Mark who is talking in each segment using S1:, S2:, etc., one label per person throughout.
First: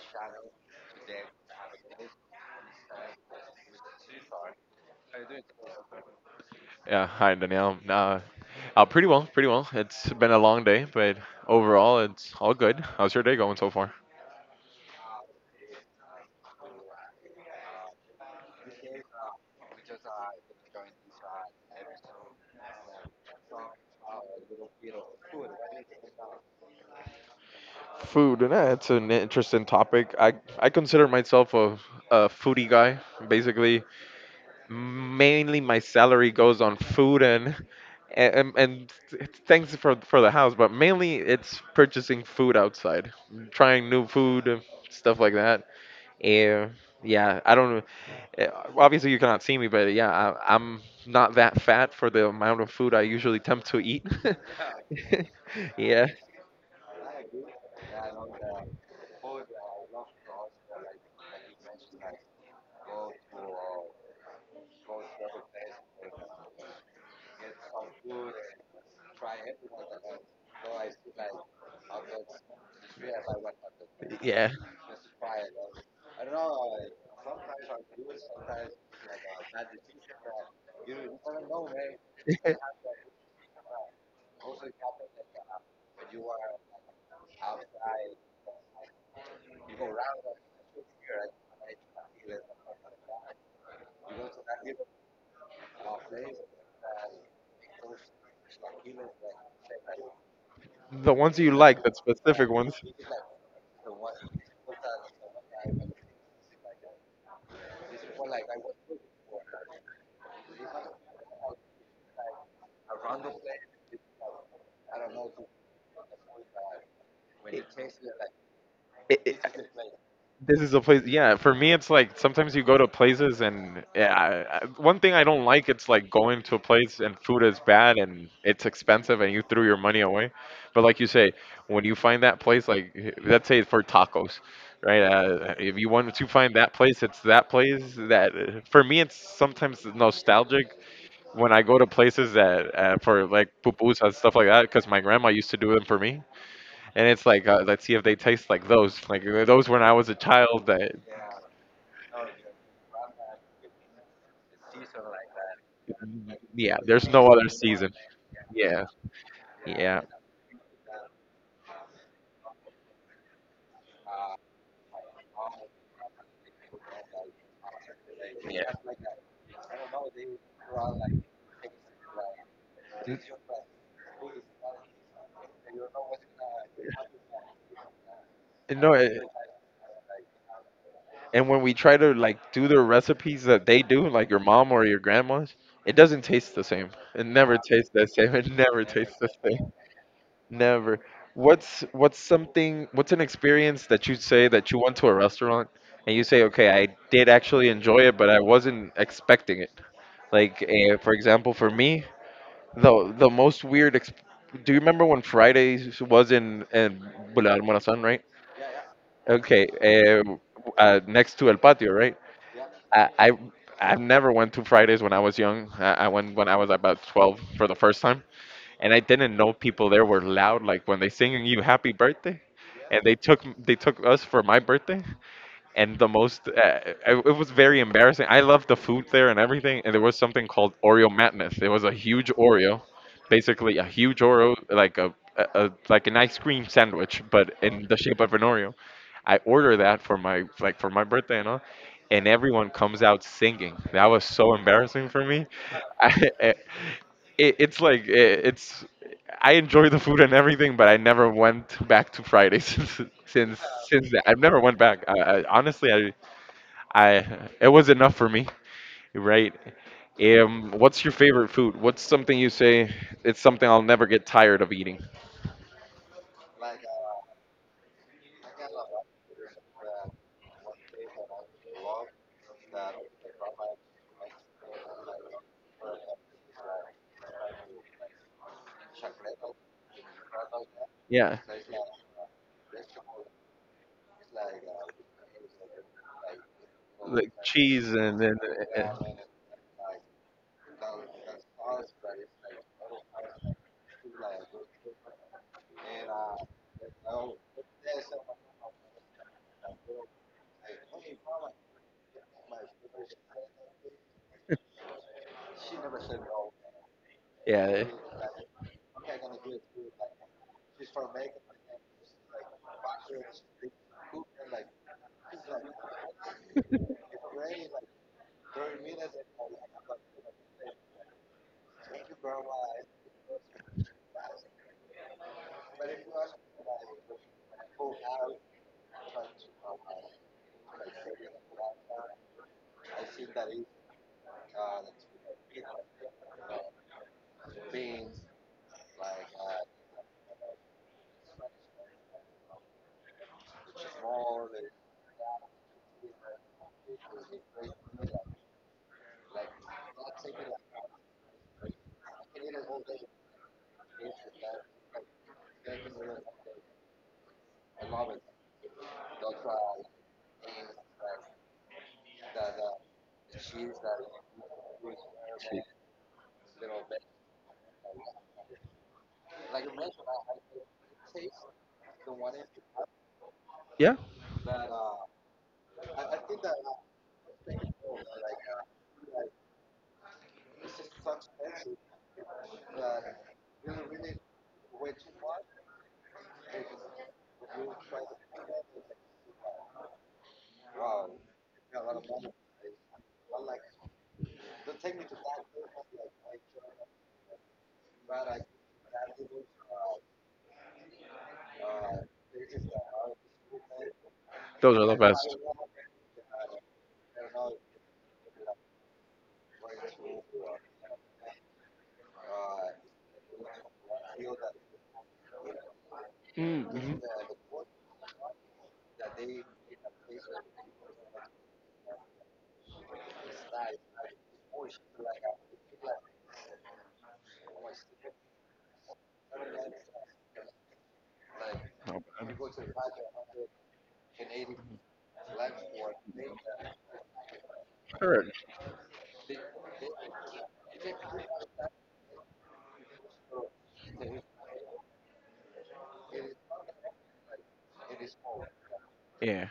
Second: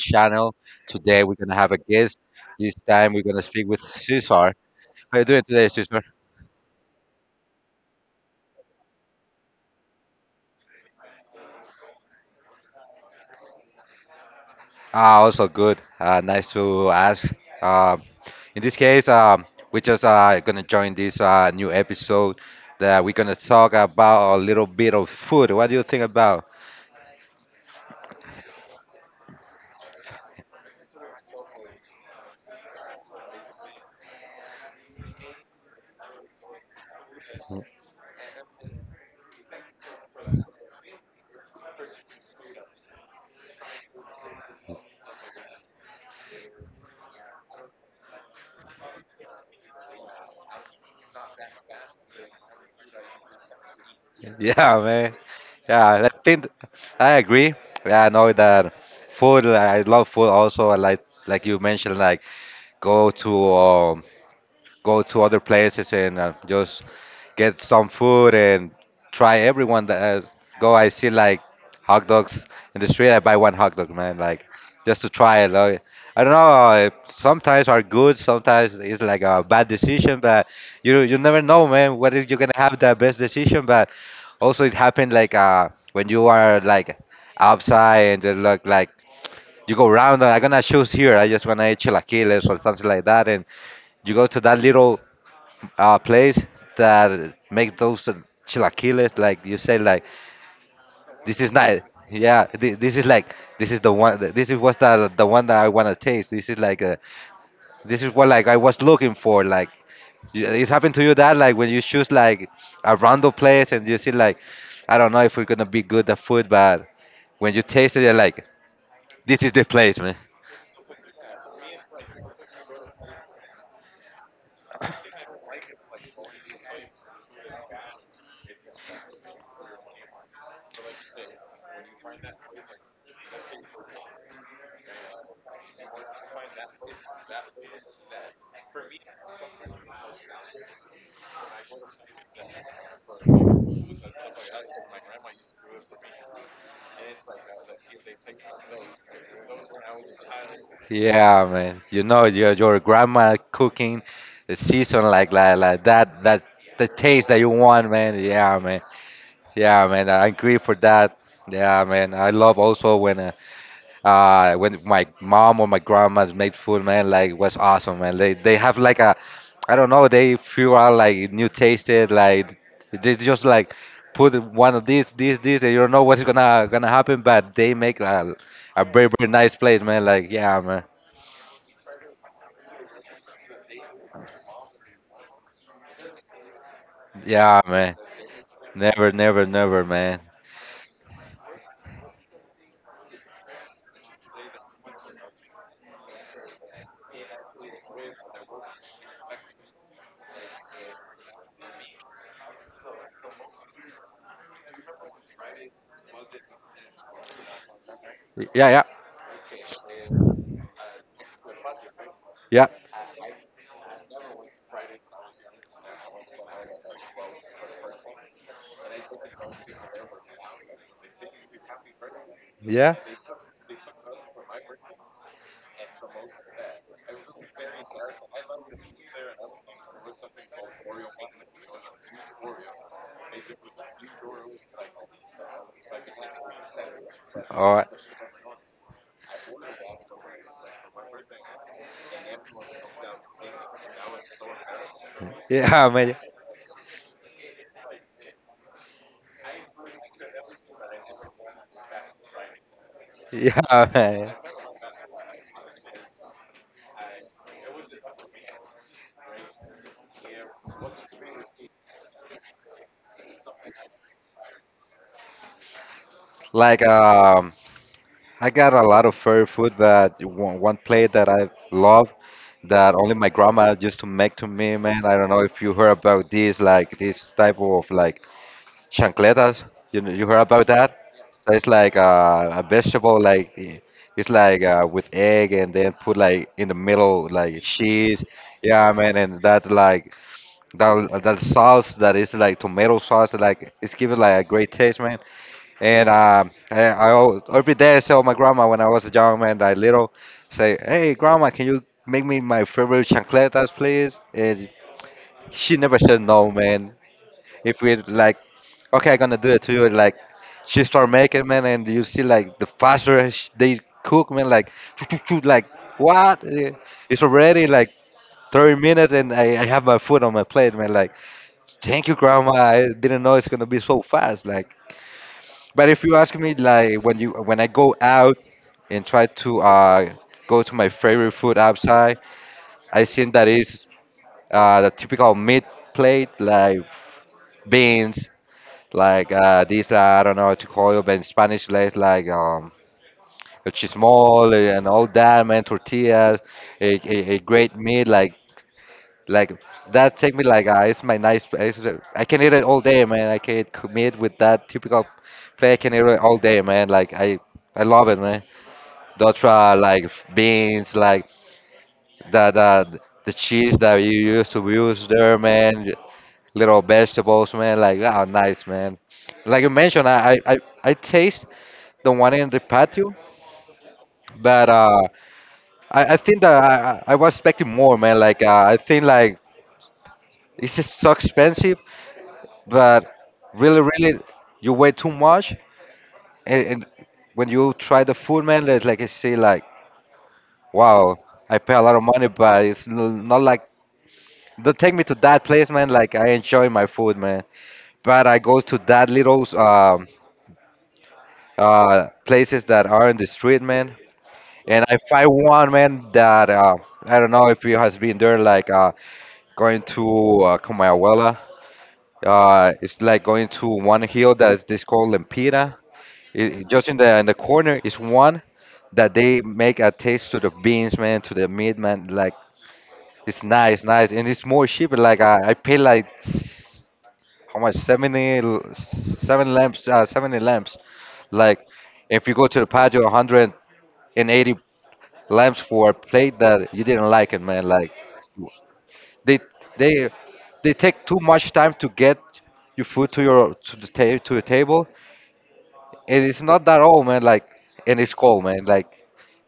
S1: channel. Today we're gonna have a guest. This time we're gonna speak with Cesar. How you doing today, Cesar?
S2: Yeah, hi Danielle. Pretty well, pretty well, It's been a long day, but overall, it's all good. How's your day going so far?
S1: Ah, also good. Nice to ask. Um, in this case, we just gonna join this new episode that we're gonna talk about a little bit of food. What do you think about?
S2: Food, and yeah, it's an interesting topic. I consider myself a foodie guy. Basically, mainly my salary goes on food and thanks for the house, but mainly it's purchasing food outside, trying new food, stuff like that. Yeah, yeah. I don't. Eh, Obviously you cannot see me, but yeah, I'm not that fat for the amount of food I usually attempt to eat.
S1: Yeah, man. Yeah,
S2: Yeah,
S1: I think I agree. Yeah, I know that food. I love food. Also, I like you mentioned, like go to go to other places and just get some food and try everyone that go. I see like hot dogs in the street. I buy one hot dog, man, like
S2: yeah.
S1: just to try it. Like, I don't know. Sometimes are good. Sometimes it's like a bad decision, but you never know, man. What if you're gonna have the best decision? But also it happened like when you are like outside and they look like you go around. I'm gonna choose here. I just wanna eat chilaquiles or something like that, and you go to that little place that make those chilaquiles like you say like
S2: The ones
S1: this
S2: you
S1: is
S2: like,
S1: not,
S2: the
S1: yeah,
S2: specific ones.
S1: this is like, this is the one that- this is what's the one that I want to taste. This is like a, this is what like I was looking for. Like, it happened to you that like when you choose like a random place and you see like, I don't know if we're gonna be good at food, but when you taste it you're like,
S2: it, it,
S1: this is the place, man.
S2: this is a place, yeah. For me it's like sometimes you go to places and yeah, one thing I don't like, it's like going to a place and food is bad and it's expensive and you threw your money away. But like you say, when you find that place, like let's say for tacos, right? If you want to find that place, it's that place that, for me, it's sometimes nostalgic when I go to places that, for like pupusas and stuff like that, because my grandma used to do them for me. And it's like, let's see if they taste like those, like those when I was a child. That,
S1: Yeah, man. You know your grandma cooking, the season, like that, that
S2: yeah,
S1: the
S2: there's no
S1: taste that
S2: other
S1: you
S2: season.
S1: want, man. Yeah, man.
S2: Yeah,
S1: Yeah,
S2: yeah,
S1: man. I agree for that. Yeah, man. I love also when my mom or my grandma's made food, man. Like was awesome, man. They
S2: yeah.
S1: have like a, I don't know. They feel out like new tasted, like they
S2: N-
S1: just like put one of these, this, and you don't know what's gonna happen, but they make a
S2: no,
S1: very very nice place, man. Like yeah, man.
S2: and when we try to like do the recipes that they do, like your mom or your grandma's, it doesn't taste the same. It never
S1: Yeah,
S2: tastes
S1: man.
S2: the same. It never
S1: Never,
S2: tastes the
S1: never,
S2: same.
S1: never, man.
S2: Never. What's something, what's an experience that you say that you went to a restaurant and you say, okay, I did actually enjoy it, but I wasn't expecting it. Like for example, for me, the most weird. Do you remember when Fridays was in Boulevard Morazán, right?
S1: Yeah, yeah,
S2: Okay, next to El Patio, right?
S1: yeah,
S2: I, I I never went to Fridays when I was young. I went when I was about 12 for the first time, and I didn't know people there were loud. Like when they singing you Happy Birthday,
S1: yeah.
S2: and they took us for my birthday. And the most it was very embarrassing. I loved the food there and everything, and there was something called Oreo Madness. It was a huge Oreo, basically a huge Oreo, like a like an ice cream sandwich, but
S1: All
S2: in
S1: right.
S2: the shape of an Oreo. I order that for my like for my birthday and all, and everyone comes out singing. That was so embarrassing for me.
S1: Yeah, man.
S2: I, it, it's like it, it's I enjoy the food and everything, but I never went back to Friday since
S1: Yeah,
S2: since that.
S1: man.
S2: I've never went back. Honestly, I it was enough for me, right? What's your favorite food? What's something you say it's something I'll never get tired of eating?
S1: Like, I got a lot of favorite food, but one plate that I love, that only my grandma used to make to me, man. I don't know if you heard about this, like this type of like chancletas. You know, you heard about that?
S2: Yeah,
S1: So it's like a vegetable, like it's like with egg, and then put like in the
S2: like
S1: middle like
S2: cheese and
S1: cheese.
S2: then,
S1: Yeah,
S2: uh,
S1: man, and that like, that that sauce that is like tomato sauce, like it's giving like a great taste, man. And every day I tell my grandma when I was a young man, that little, say, hey grandma, can you make me my favorite chancletas, please? And she never said no, man. If
S2: yeah,
S1: we like, okay, I'm gonna do it too. Like, she start making, man, and you see like the faster they cook, man, like, like what? It's already like 30 minutes, and I have my food on my plate, man. Like, thank you, grandma. I didn't know it's gonna be so fast. Like, but if you ask me, like, when you when I go out and try to go to my favorite food outside, I think that is the typical meat plate, like beans. Like these, I don't know how to call it, but in Spanish, like, el chismol and all that, man, tortillas, a great meat, like that take me like it's my nice. It's, I can eat it all day, man. I can eat meat with that typical plate. I can eat it all day, man. Like I love it, man. Dotra like beans, like the the cheese that you used to use there, man. Little vegetables, man. Like oh, nice, man. Like you mentioned, I taste the one in the patio.
S2: yeah,
S1: But I think that I I was expecting more, man. Like I think like it's just so expensive, but really, really, you weigh too much. And when you try the food, man, like I say, like wow, I pay a lot of money, but it's not like, don't take me to that place, man. Like I enjoy my food, man. But I go to that little places that are in the street, man.
S2: those are
S1: And
S2: the
S1: I find
S2: best.
S1: one, man, that I don't know if you has been there, like. Going to Comayagüela. It's like going to one hill that is this called Lempira. Just
S2: Mm-hmm.
S1: in the corner is one that they make a taste to the beans, man, to the meat, man. Like it's nice, nice, and it's more cheaper. Like I pay like how much? Seven lamps, 70 lamps. Like if you go to the patio, 180 lamps for a plate that you didn't like it, man. Like
S2: Sure.
S1: They they they take too much time to get your food to your to the to your table, and it's not that old, man. Like, and it's cold, man. Like,
S2: Yeah,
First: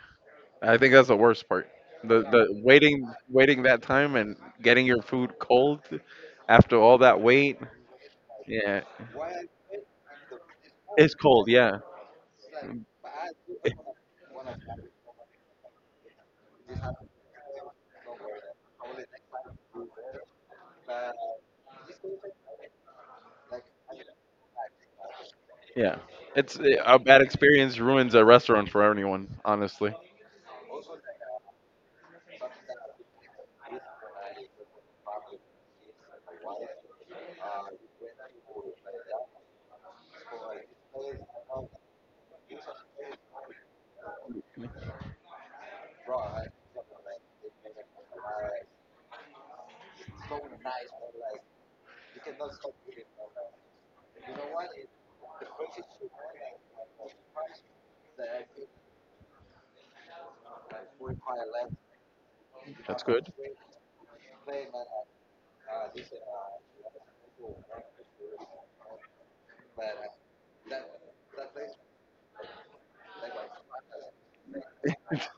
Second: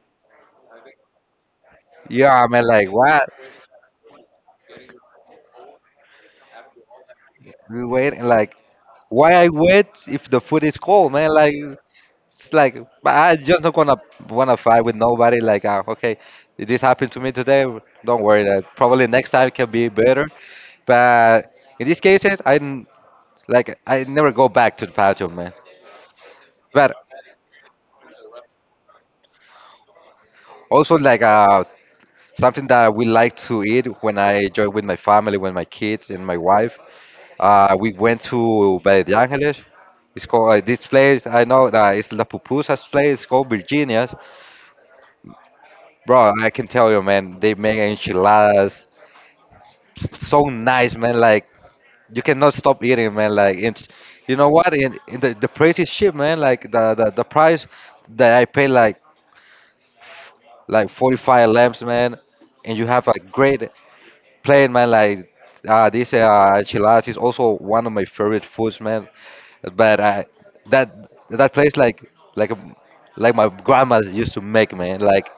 S2: I think that's the worst part. The
S1: yeah,
S2: the
S1: man. Like,
S2: waiting
S1: what?
S2: waiting that time and getting your food cold after all that wait.
S1: We wait and like,
S2: Yeah,
S1: why I wait if the food is cold,
S2: it's
S1: man?
S2: cold.
S1: Like,
S2: Yeah,
S1: it's like, but I just not gonna wanna fight with nobody. Like, ah, okay, this happened to me today. Don't worry, that probably next time can be better. But in these cases, like I never go back to the bathroom, man.
S2: yeah. It's
S1: But
S2: a bad experience ruins a restaurant for anyone, honestly.
S1: also like something that we like to eat when I enjoy with my family, with my kids and my wife. We went to Valle de Angeles. It's called this place. I know that it's La Pupusa's place. It's called Virginia's. Bro, I can tell you, man. They make enchiladas so nice, man. Like you cannot stop eating, man. Like and you know what? In the price is cheap, man. Like the, the price that I pay, like 45 lamps, man. And you
S2: That's
S1: have a
S2: good.
S1: great playing, man. Like this enchiladas is also one of my favorite foods, man. But I that, that place like, like um, like my grandma used to make, man. Like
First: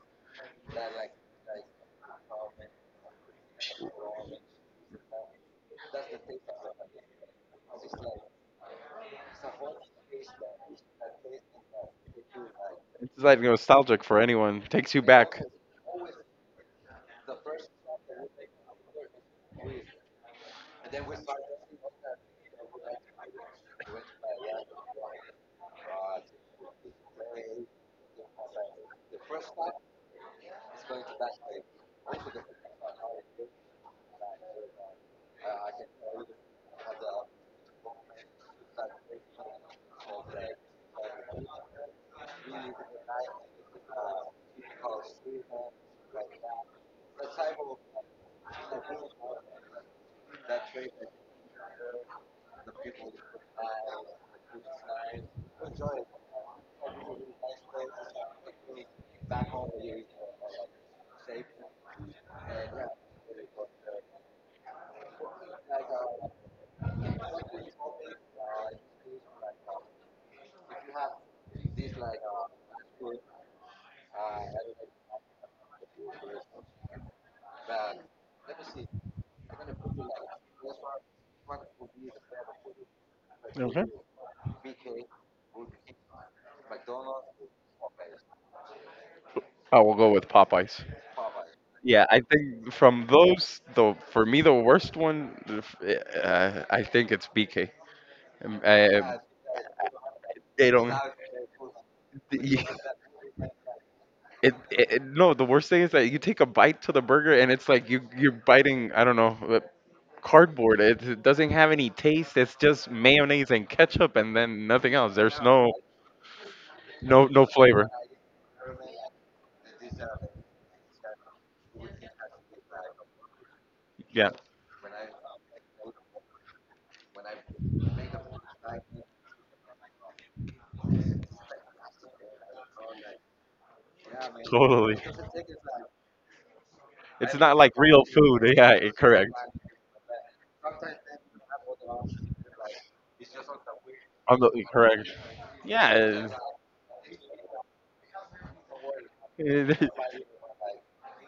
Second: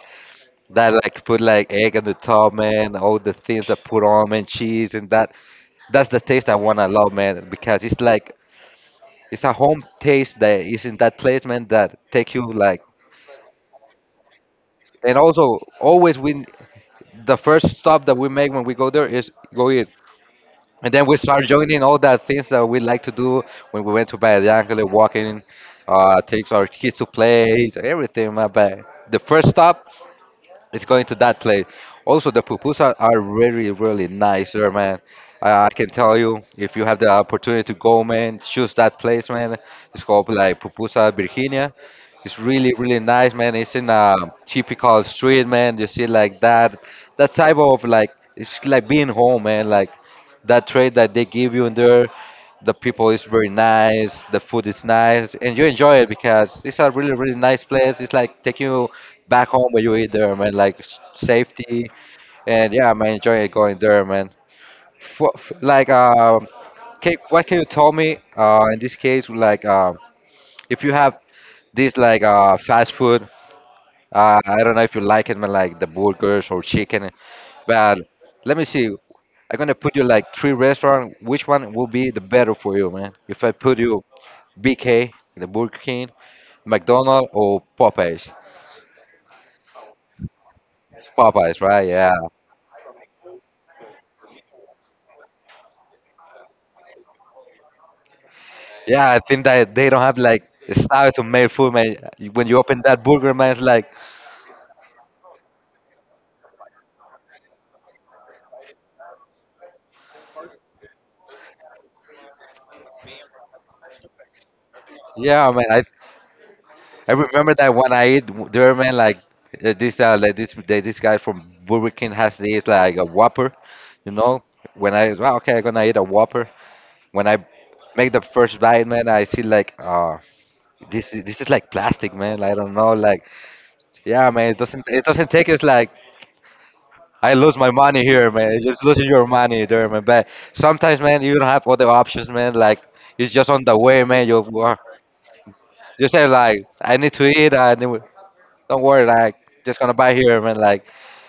S1: that, like put like egg on the top, man, all the things that put on, man, cheese and that, that's the taste I want to love, man, because it's like it's a home taste that is in that place, man, that take you like,
S2: It's like nostalgic for anyone. Takes you
S1: and
S2: back.
S1: also always we the first stop that we make when we go there is go eat. And then we start joining all the things that we like to do when we went to Valle de Angele, walking, takes our kids to play, everything. My bad. The first stop it's going to that place. Also, the pupusas are really, really nice there, man. I can tell you, if you have the opportunity to go, man, choose that place, man. It's called like Pupusa Virginia. It's really, really nice, man. It's in a typical street, man. You see like that, that type of like, it's like being home, man. Like that trade that they give you in there. The people is very nice. The food is nice, and you enjoy it because it's a really, really nice place. It's like taking you back home where you eat there, man. Like safety, and yeah, man, enjoy going there, man. What, like, can, what can you tell me? In this case, like, if you have this like fast food, I don't know if you like it, man, like the burgers or chicken, but let me see. I'm gonna put you like three restaurant. Which one will be the better for you, man? If I put
S2: Okay.
S1: you BK, the Burger King, McDonald's, or Popeyes?
S2: Oh, we'll go with Popeyes.
S1: Popeyes, right?
S2: Yeah,
S1: Yeah.
S2: I think from those, though, for me the worst one, I think it's BK. Um, uh,
S1: Yeah, I think that they don't have like
S2: they don't.
S1: style to make food, man. When you
S2: Yeah,
S1: open that burger, man, it's like,
S2: No, the worst thing is that you take a bite to the burger and it's like you're biting. I don't know. Cardboard. It doesn't have any taste. It's just mayonnaise and ketchup, and then nothing else. There's
S1: yeah, man. I
S2: no
S1: remember that
S2: flavor.
S1: when I eat there, man, like this like this this guy from Burger King has this like a Whopper, you
S2: Yeah,
S1: know. When I, well, okay, I'm gonna eat a Whopper. When I make the first bite, man, I see like this is like plastic, man. I don't know, like yeah, man. It doesn't
S2: totally.
S1: it doesn't take us like I
S2: It's
S1: lose
S2: not
S1: my
S2: like
S1: money
S2: real
S1: here, man.
S2: food.
S1: You're just losing your
S2: Correct.
S1: money there, man. But sometimes, man, you don't have other options, man. Like it's just on the way, man.
S2: I'm not correct.
S1: You say
S2: Yeah,
S1: like, I need to eat. I need, don't worry, like just
S2: it-
S1: gonna buy here, man. Like,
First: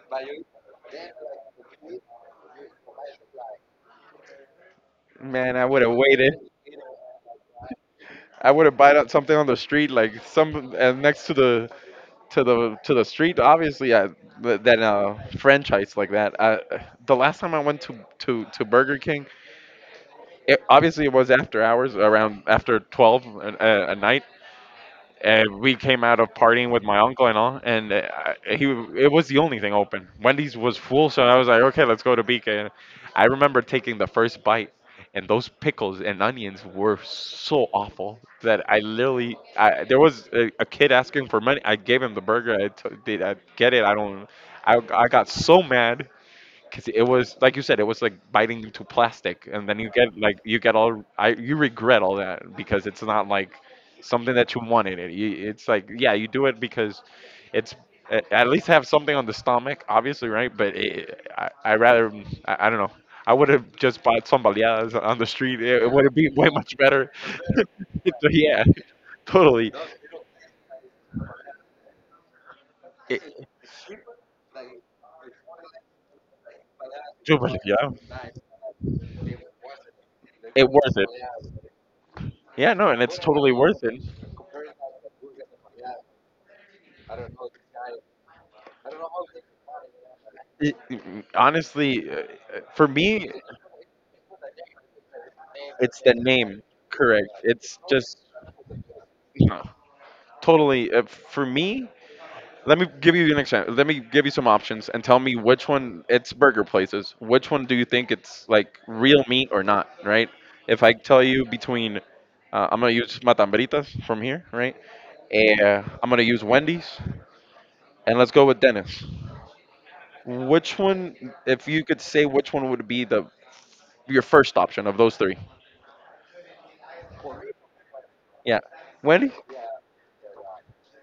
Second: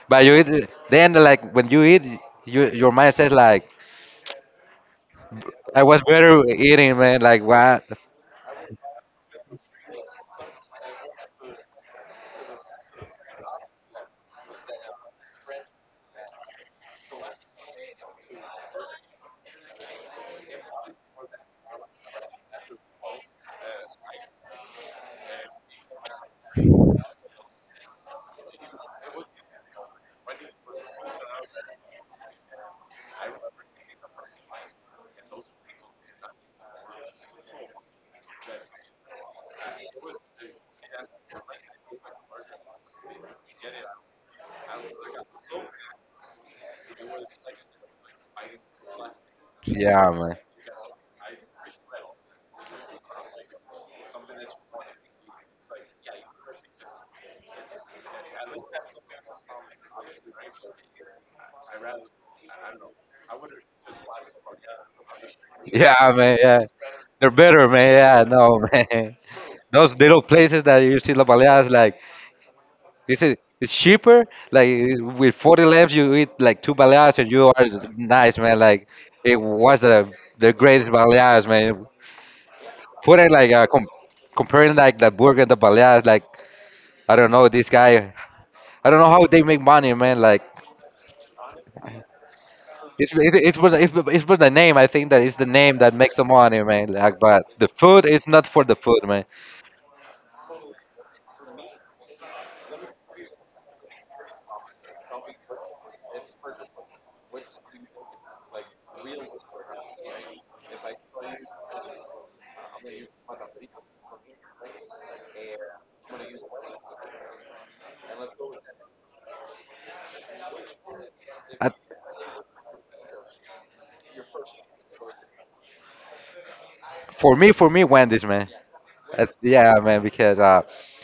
S1: but you eat. Then like when you eat, your mind says like,
S2: man, I would
S1: I
S2: have
S1: was
S2: waited.
S1: better eating, man. Like what?
S2: I would have bought up something on the street, like some, next to the to the to the street. Obviously, I than a franchise like that. The last time I went to Burger King, obviously it was after hours around after 12 a night, and we came out of partying with my uncle and all, and I- he it was the only thing open. Wendy's was full, so I was like, okay, let's go to BK. I remember taking the first bite, and those pickles and onions were so awful that I literally, there was a kid asking for money. I gave him the burger. I t- did I get it I don't I got so mad because it was like you said, it was like biting into plastic. And then you
S1: Yeah,
S2: get
S1: man.
S2: like you get all, I you regret all that because it's not like something that you wanted. It's like, yeah, you do it because it's, at least have something on the stomach, obviously, right? But it, I rather, I don't know. I would have just bought some baleadas on the street. It would have
S1: Yeah,
S2: been
S1: man.
S2: way
S1: Yeah,
S2: much better.
S1: they're better, man. Yeah,
S2: So,
S1: no,
S2: yeah,
S1: man.
S2: totally.
S1: Those little places that you see La Baleadas, like This is
S2: It,
S1: it's cheaper. Like with 40 left, you eat like two baleadas, and
S2: Dude,
S1: you
S2: but
S1: are
S2: yeah,
S1: nice, man. Like it was the
S2: it
S1: greatest
S2: worth it.
S1: baleadas, man.
S2: Yeah, no, and it's
S1: Put it like
S2: totally worth it.
S1: comparing like the burger and the baleadas. Like I don't know this guy. I don't know how they make money, man. Like
S2: it it- Honestly, for
S1: it's
S2: me,
S1: it's it's for it's for the name. I think that it's the name that
S2: it's the
S1: makes the money,
S2: name.
S1: man. Like,
S2: Correct.
S1: but the
S2: It's
S1: food
S2: just
S1: is not for the food, man.
S2: no, totally, for me. Let me give you an example. Let me give you some options and tell me which one. It's burger places. Which one do you think it's like real meat or not? Right. If I tell you between, I'm gonna use Matambritas from here, right? I'm gonna use Wendy's, and let's go with Dennis. Which one, if
S1: Uh
S2: you could say which one would be the your first option of those three.
S1: for me, for me, Wendy's, man.
S2: Yeah. Wendy?
S1: Yeah, man, because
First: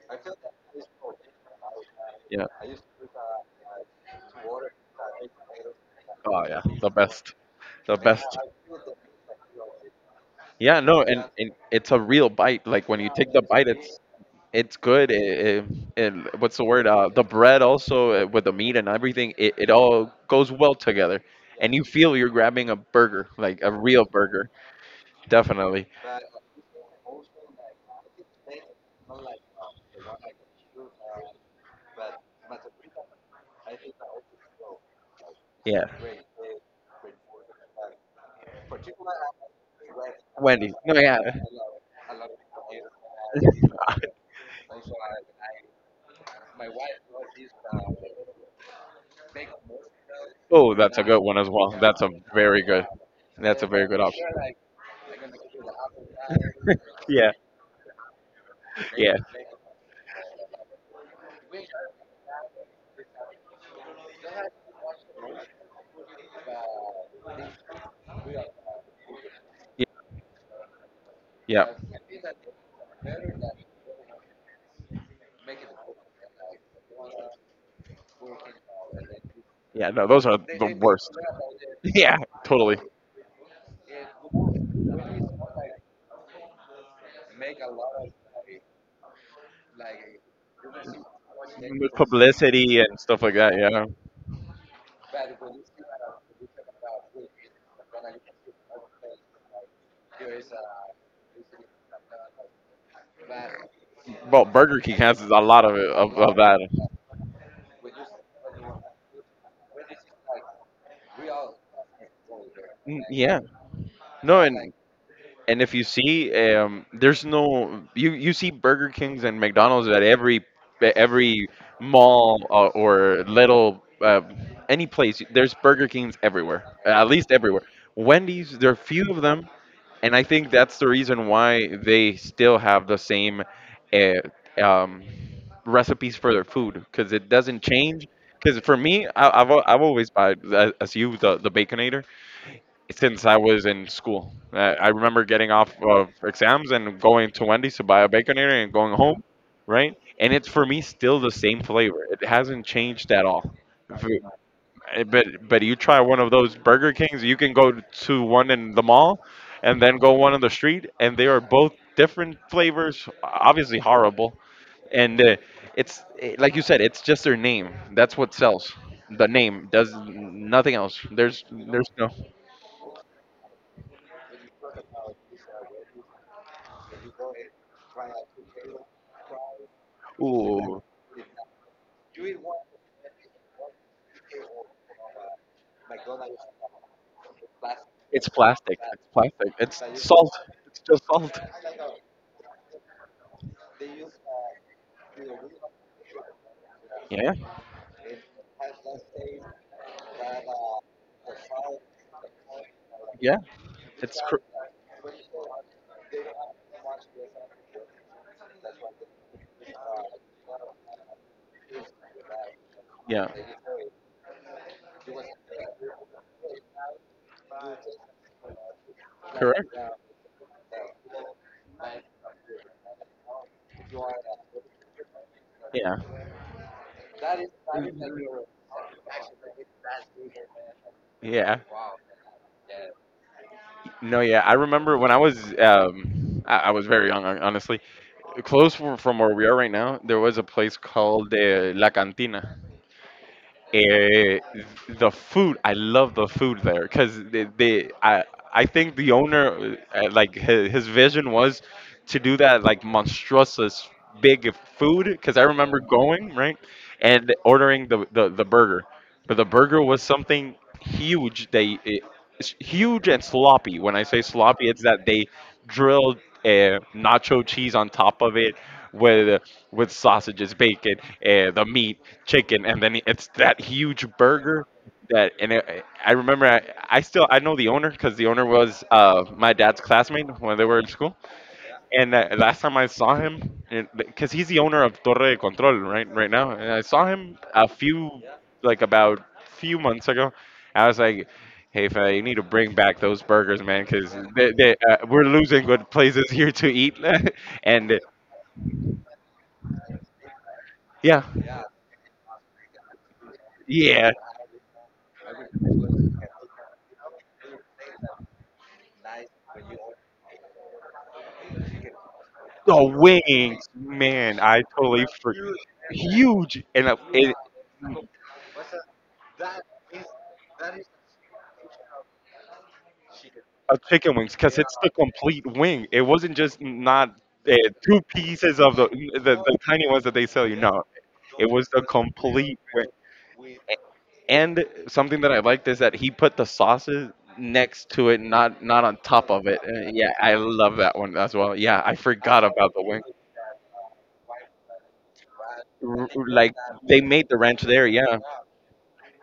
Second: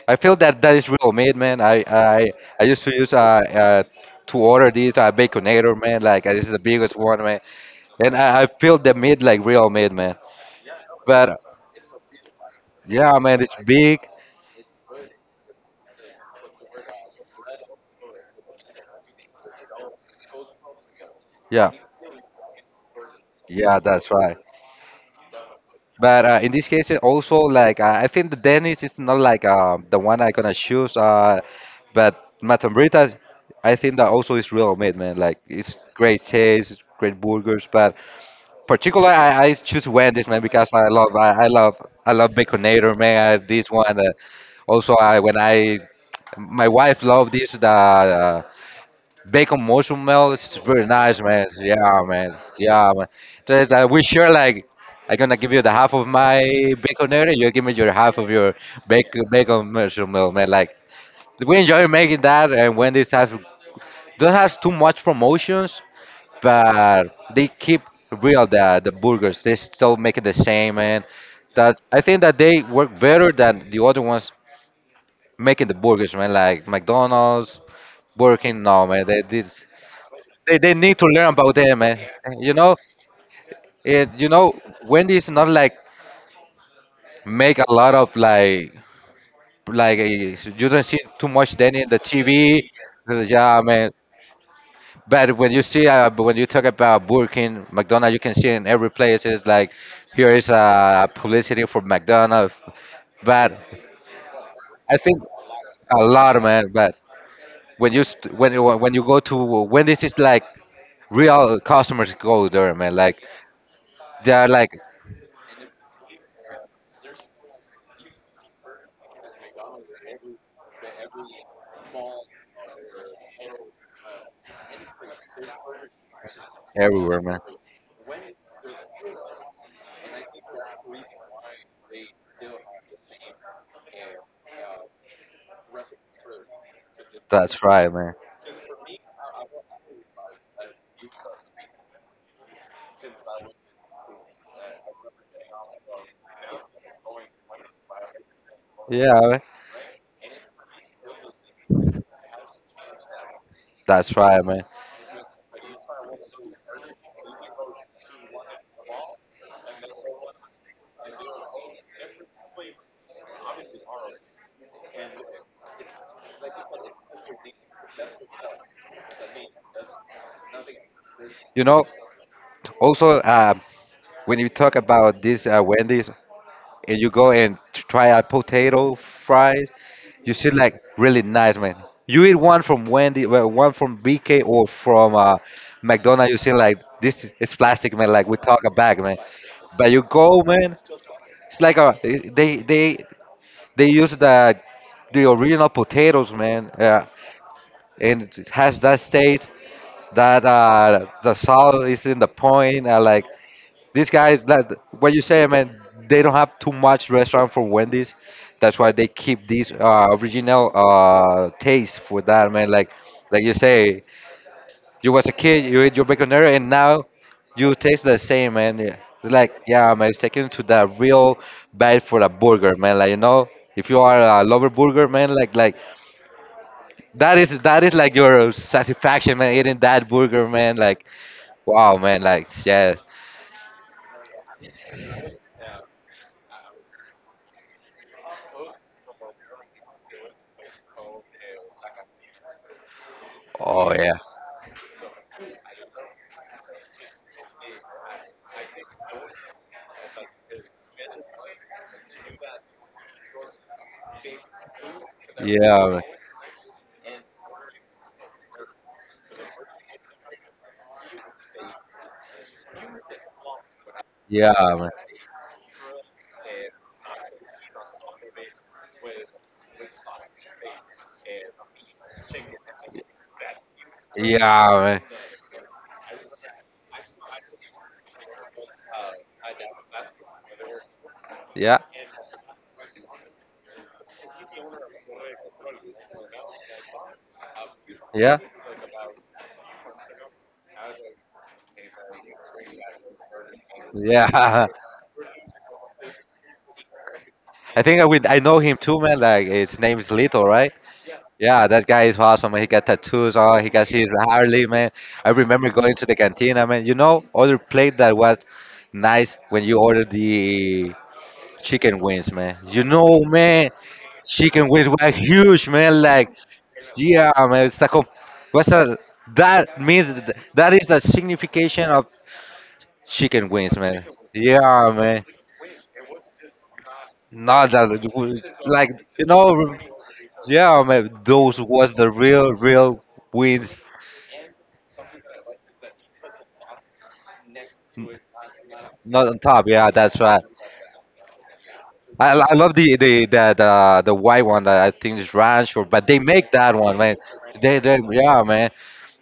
S1: I feel that that is real meat, man.
S2: Yeah.
S1: I used to use to order these baconator, man. Like
S2: Oh
S1: this is the
S2: yeah. The
S1: biggest one,
S2: best.
S1: man.
S2: The
S1: And
S2: best.
S1: I feel the meat like real meat, man.
S2: Yeah, no,
S1: But
S2: and it's a real bite. Like when you
S1: yeah,
S2: take the
S1: man, it's
S2: bite,
S1: big.
S2: it's good. What's the word? The bread also, with the meat and everything. It all goes well together,
S1: Yeah,
S2: and you feel you're grabbing a burger, like a
S1: yeah,
S2: real
S1: that's right.
S2: burger. Definitely.
S1: But in this case, it also like I think the Dennis is not like the one I gonna choose. But Matambrita, I think that also is real meat, man. Like it's
S2: Yeah,
S1: great taste, it's great burgers, but particular I choose Wendy's, man, because
S2: Wendy. No, yeah.
S1: I love, I love Baconator, man. This one also I when I my wife love this, the bacon mushroom melt. It's
S2: Oh,
S1: very
S2: that's a good
S1: nice,
S2: one
S1: man.
S2: as well. That's
S1: Yeah,
S2: a
S1: man.
S2: very good.
S1: Yeah, man. So
S2: That's a
S1: it's,
S2: very good
S1: we
S2: option.
S1: share like I'm gonna give you the half of my
S2: Yeah,
S1: Baconator, you give me your half of your
S2: yeah,
S1: bacon mushroom melt, man. Like we enjoy making that. And Wendy's have don't have too much promotions, but they keep real the burgers. They still make it the same, man.
S2: yeah,
S1: That I think that they work better than the other ones making the burgers, man. Like McDonald's, Burger King, no, man. They this
S2: yeah. No, those are the
S1: they need to
S2: worst.
S1: learn about them, man.
S2: Yeah,
S1: You know,
S2: totally.
S1: it you know Wendy's not like make a lot of like you don't see too much then in
S2: With
S1: the TV.
S2: publicity and stuff like that.
S1: Yeah,
S2: Yeah.
S1: man. But when you see, but when you talk about Burger King, McDonald's, you can see in every place it's like here is a publicity for McDonald's. But
S2: Well, Burger King
S1: I think
S2: has a lot of it,
S1: a
S2: of
S1: lot,
S2: that.
S1: man. But when you go to when this is like real customers go there, man.
S2: Mm,
S1: Like
S2: yeah.
S1: they
S2: No,
S1: are like
S2: and if you see, there's no, you you see Burger Kings and McDonald's at every mall, or little, any place. There's Burger Kings everywhere, at
S1: everywhere,
S2: least
S1: man.
S2: everywhere. Wendy's, there are few of them, and I think that's the reason why they still have the same, uh, um, recipes for their food because it doesn't
S1: That's right,
S2: change.
S1: man.
S2: Because for me, I've always bought, as you, the Baconator since I was in school. I remember getting off of exams and going to Wendy's to buy a baconator and going
S1: Yeah,
S2: home,
S1: man.
S2: right? And it's for me still the same flavor. It hasn't changed at all. If
S1: That's
S2: you-
S1: right, man.
S2: eh, but you try one of those Burger Kings, you can go to one in the mall, and then go one on the street, and they are both different flavors. Obviously horrible, and like you said, it's just their name. That's what sells. The name does nothing else.
S1: You know,
S2: There's no.
S1: also when you talk about this Wendy's, and you go and try out potato fries, you see like
S2: Ooh.
S1: really nice, man. You eat one from Wendy, well, one from BK or from McDonald's. You see like this is it's plastic, man, like
S2: It's
S1: we talk a
S2: plastic.
S1: bag,
S2: It's
S1: man.
S2: plastic.
S1: But you
S2: It's salt.
S1: go, man,
S2: It's just salt.
S1: it's like a they use the original potatoes, man, yeah,
S2: Yeah,
S1: and it has that taste that the salt is in the point. I like
S2: yeah.
S1: these
S2: It's cr-
S1: guys, that what you say, man, they don't have too much restaurant for Wendy's. That's why they keep these original taste for that, man.
S2: yeah,
S1: Like you say, you was a kid, you ate your baconera, and now you taste the same, man. Yeah. Like,
S2: correct.
S1: yeah, man, it's taken to the real bite for a burger, man. Like, you know, if you are a lover burger, man, like
S2: Yeah,
S1: that is like your satisfaction, man, eating that burger, man. Like,
S2: yeah.
S1: wow, man, like, yes,
S2: No, yeah. I remember when I was, I was very young, honestly. Close from where we are right now, there was a place called, La Cantina.
S1: oh yeah.
S2: Eh, the food, I love the food there because I think the owner, like his vision was to do that like monstrous big food because I remember
S1: Yeah, man.
S2: going right and ordering the, the burger, but the burger was something huge. It's huge and sloppy. When I say
S1: Yeah,
S2: sloppy, it's
S1: man.
S2: that they drilled, nacho cheese on top of it, with with sausages, bacon, the meat, chicken, and then it's that huge burger
S1: Yeah, man.
S2: that, and it, I remember I still, I know the owner because the owner was, my dad's classmate when they were in school,
S1: Yeah,
S2: and last time I saw him, because he's the owner of Torre de Control right now, and I saw him a few,
S1: yeah,
S2: like about few months ago. I was like, hey, fella, you need to bring back those burgers, man, because
S1: yeah.
S2: we're losing good places here to eat.
S1: I
S2: and uh,
S1: think I would. I know him too, man. Like his name is Lito, right?
S2: yeah,
S1: Yeah, that guy is awesome, man. He got tattoos on. He got his
S2: yeah,
S1: Harley, man. I remember going to the cantina, man. You know, other plate that was nice when you ordered the chicken wings, man. You
S2: The
S1: know,
S2: wings,
S1: man,
S2: man, I
S1: chicken wings
S2: totally
S1: were
S2: forgot.
S1: huge, man. Like
S2: Huge and
S1: yeah, man, it's like a what's a, that means that is the signification of chicken
S2: a
S1: wings, man.
S2: chicken wings, because it's the
S1: Yeah, man.
S2: complete wing. It wasn't just not uh,
S1: Not that
S2: two
S1: it was-
S2: pieces of the,
S1: Like you
S2: the the
S1: know,
S2: tiny ones that they sell you.
S1: yeah,
S2: No,
S1: man.
S2: it
S1: Those
S2: was the
S1: was the real,
S2: complete wing.
S1: real wings,
S2: And something that I liked is that he put the sauces next to it, not on
S1: not
S2: top
S1: on
S2: of it.
S1: top.
S2: Uh,
S1: Yeah,
S2: yeah,
S1: that's
S2: I
S1: right.
S2: love that one as well. Yeah, I forgot
S1: I
S2: about
S1: love
S2: the wing.
S1: the white one that I think is ranch, or
S2: R-
S1: but they make
S2: like
S1: that one,
S2: they
S1: man.
S2: made the ranch there.
S1: They
S2: Yeah,
S1: Yeah, man.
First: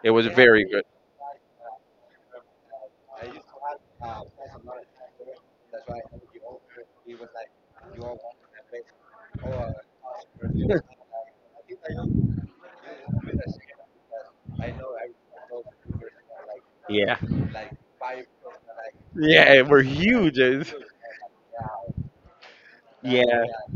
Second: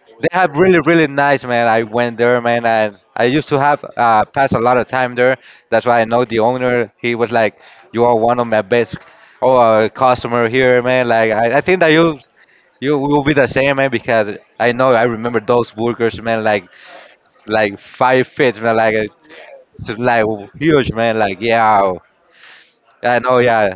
S2: it was
S1: They have
S2: very
S1: really,
S2: good.
S1: really nice, man. I went there, man, and I used to have passed a lot of time there. That's why I know the owner. He was like, "You are one of my best oh, customer here, man." Like I think that you will be the same, man, because I know I remember those burgers, man,
S2: Yeah.
S1: like 5 feet, man, like
S2: Yeah, we're
S1: it's like
S2: huge.
S1: huge, man. Like yeah, I know,
S2: Yeah.
S1: yeah.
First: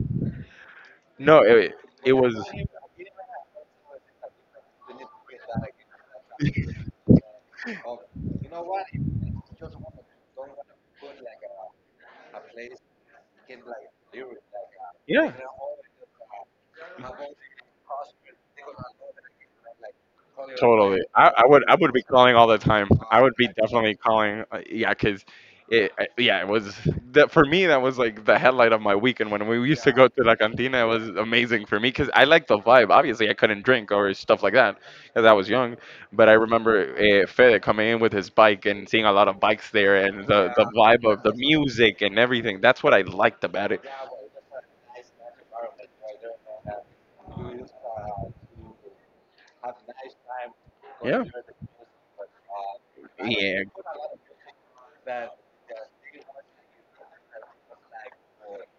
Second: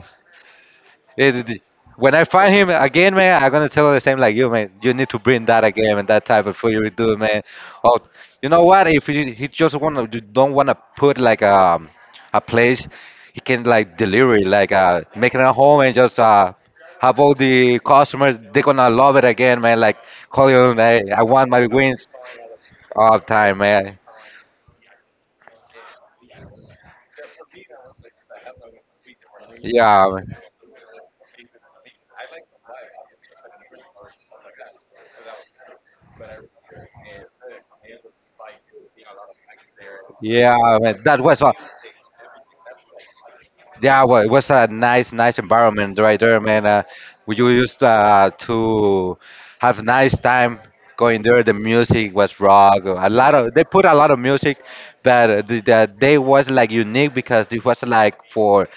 S1: Yeah,
S2: No, It
S1: when I
S2: was.
S1: find him again, man, I'm gonna tell her the same like you, man. You need to bring that again and that type of food you do, man. Oh, you know what? If you, he just wanna you don't wanna put like a place, he can like delivery, like
S2: Yeah.
S1: making a home and just have all the customers. They're gonna love it again, man. Like call you,
S2: Totally.
S1: man. I
S2: I, I
S1: want
S2: would
S1: my
S2: I would be
S1: wings
S2: calling all the time.
S1: all
S2: I would be
S1: time,
S2: definitely
S1: man.
S2: calling. Yeah, cause it I- yeah it was that for me, that was like the headlight of my weekend when we used to go
S1: Yeah,
S2: to la
S1: man.
S2: cantina. It was amazing for me cause I liked the vibe. Obviously, I couldn't drink or stuff like that cause I was young. But I remember Fede coming in with his bike and seeing a lot of bikes there and the
S1: Yeah,
S2: the
S1: man.
S2: vibe
S1: That
S2: of the
S1: was
S2: music and everything. That's what I liked about it.
S1: yeah, well, it was a nice, nice environment right there, man. We used to have nice time going
S2: Yeah.
S1: there. The music was rock. A lot of
S2: Yeah.
S1: they put a lot of music, but the day was like unique because it was like for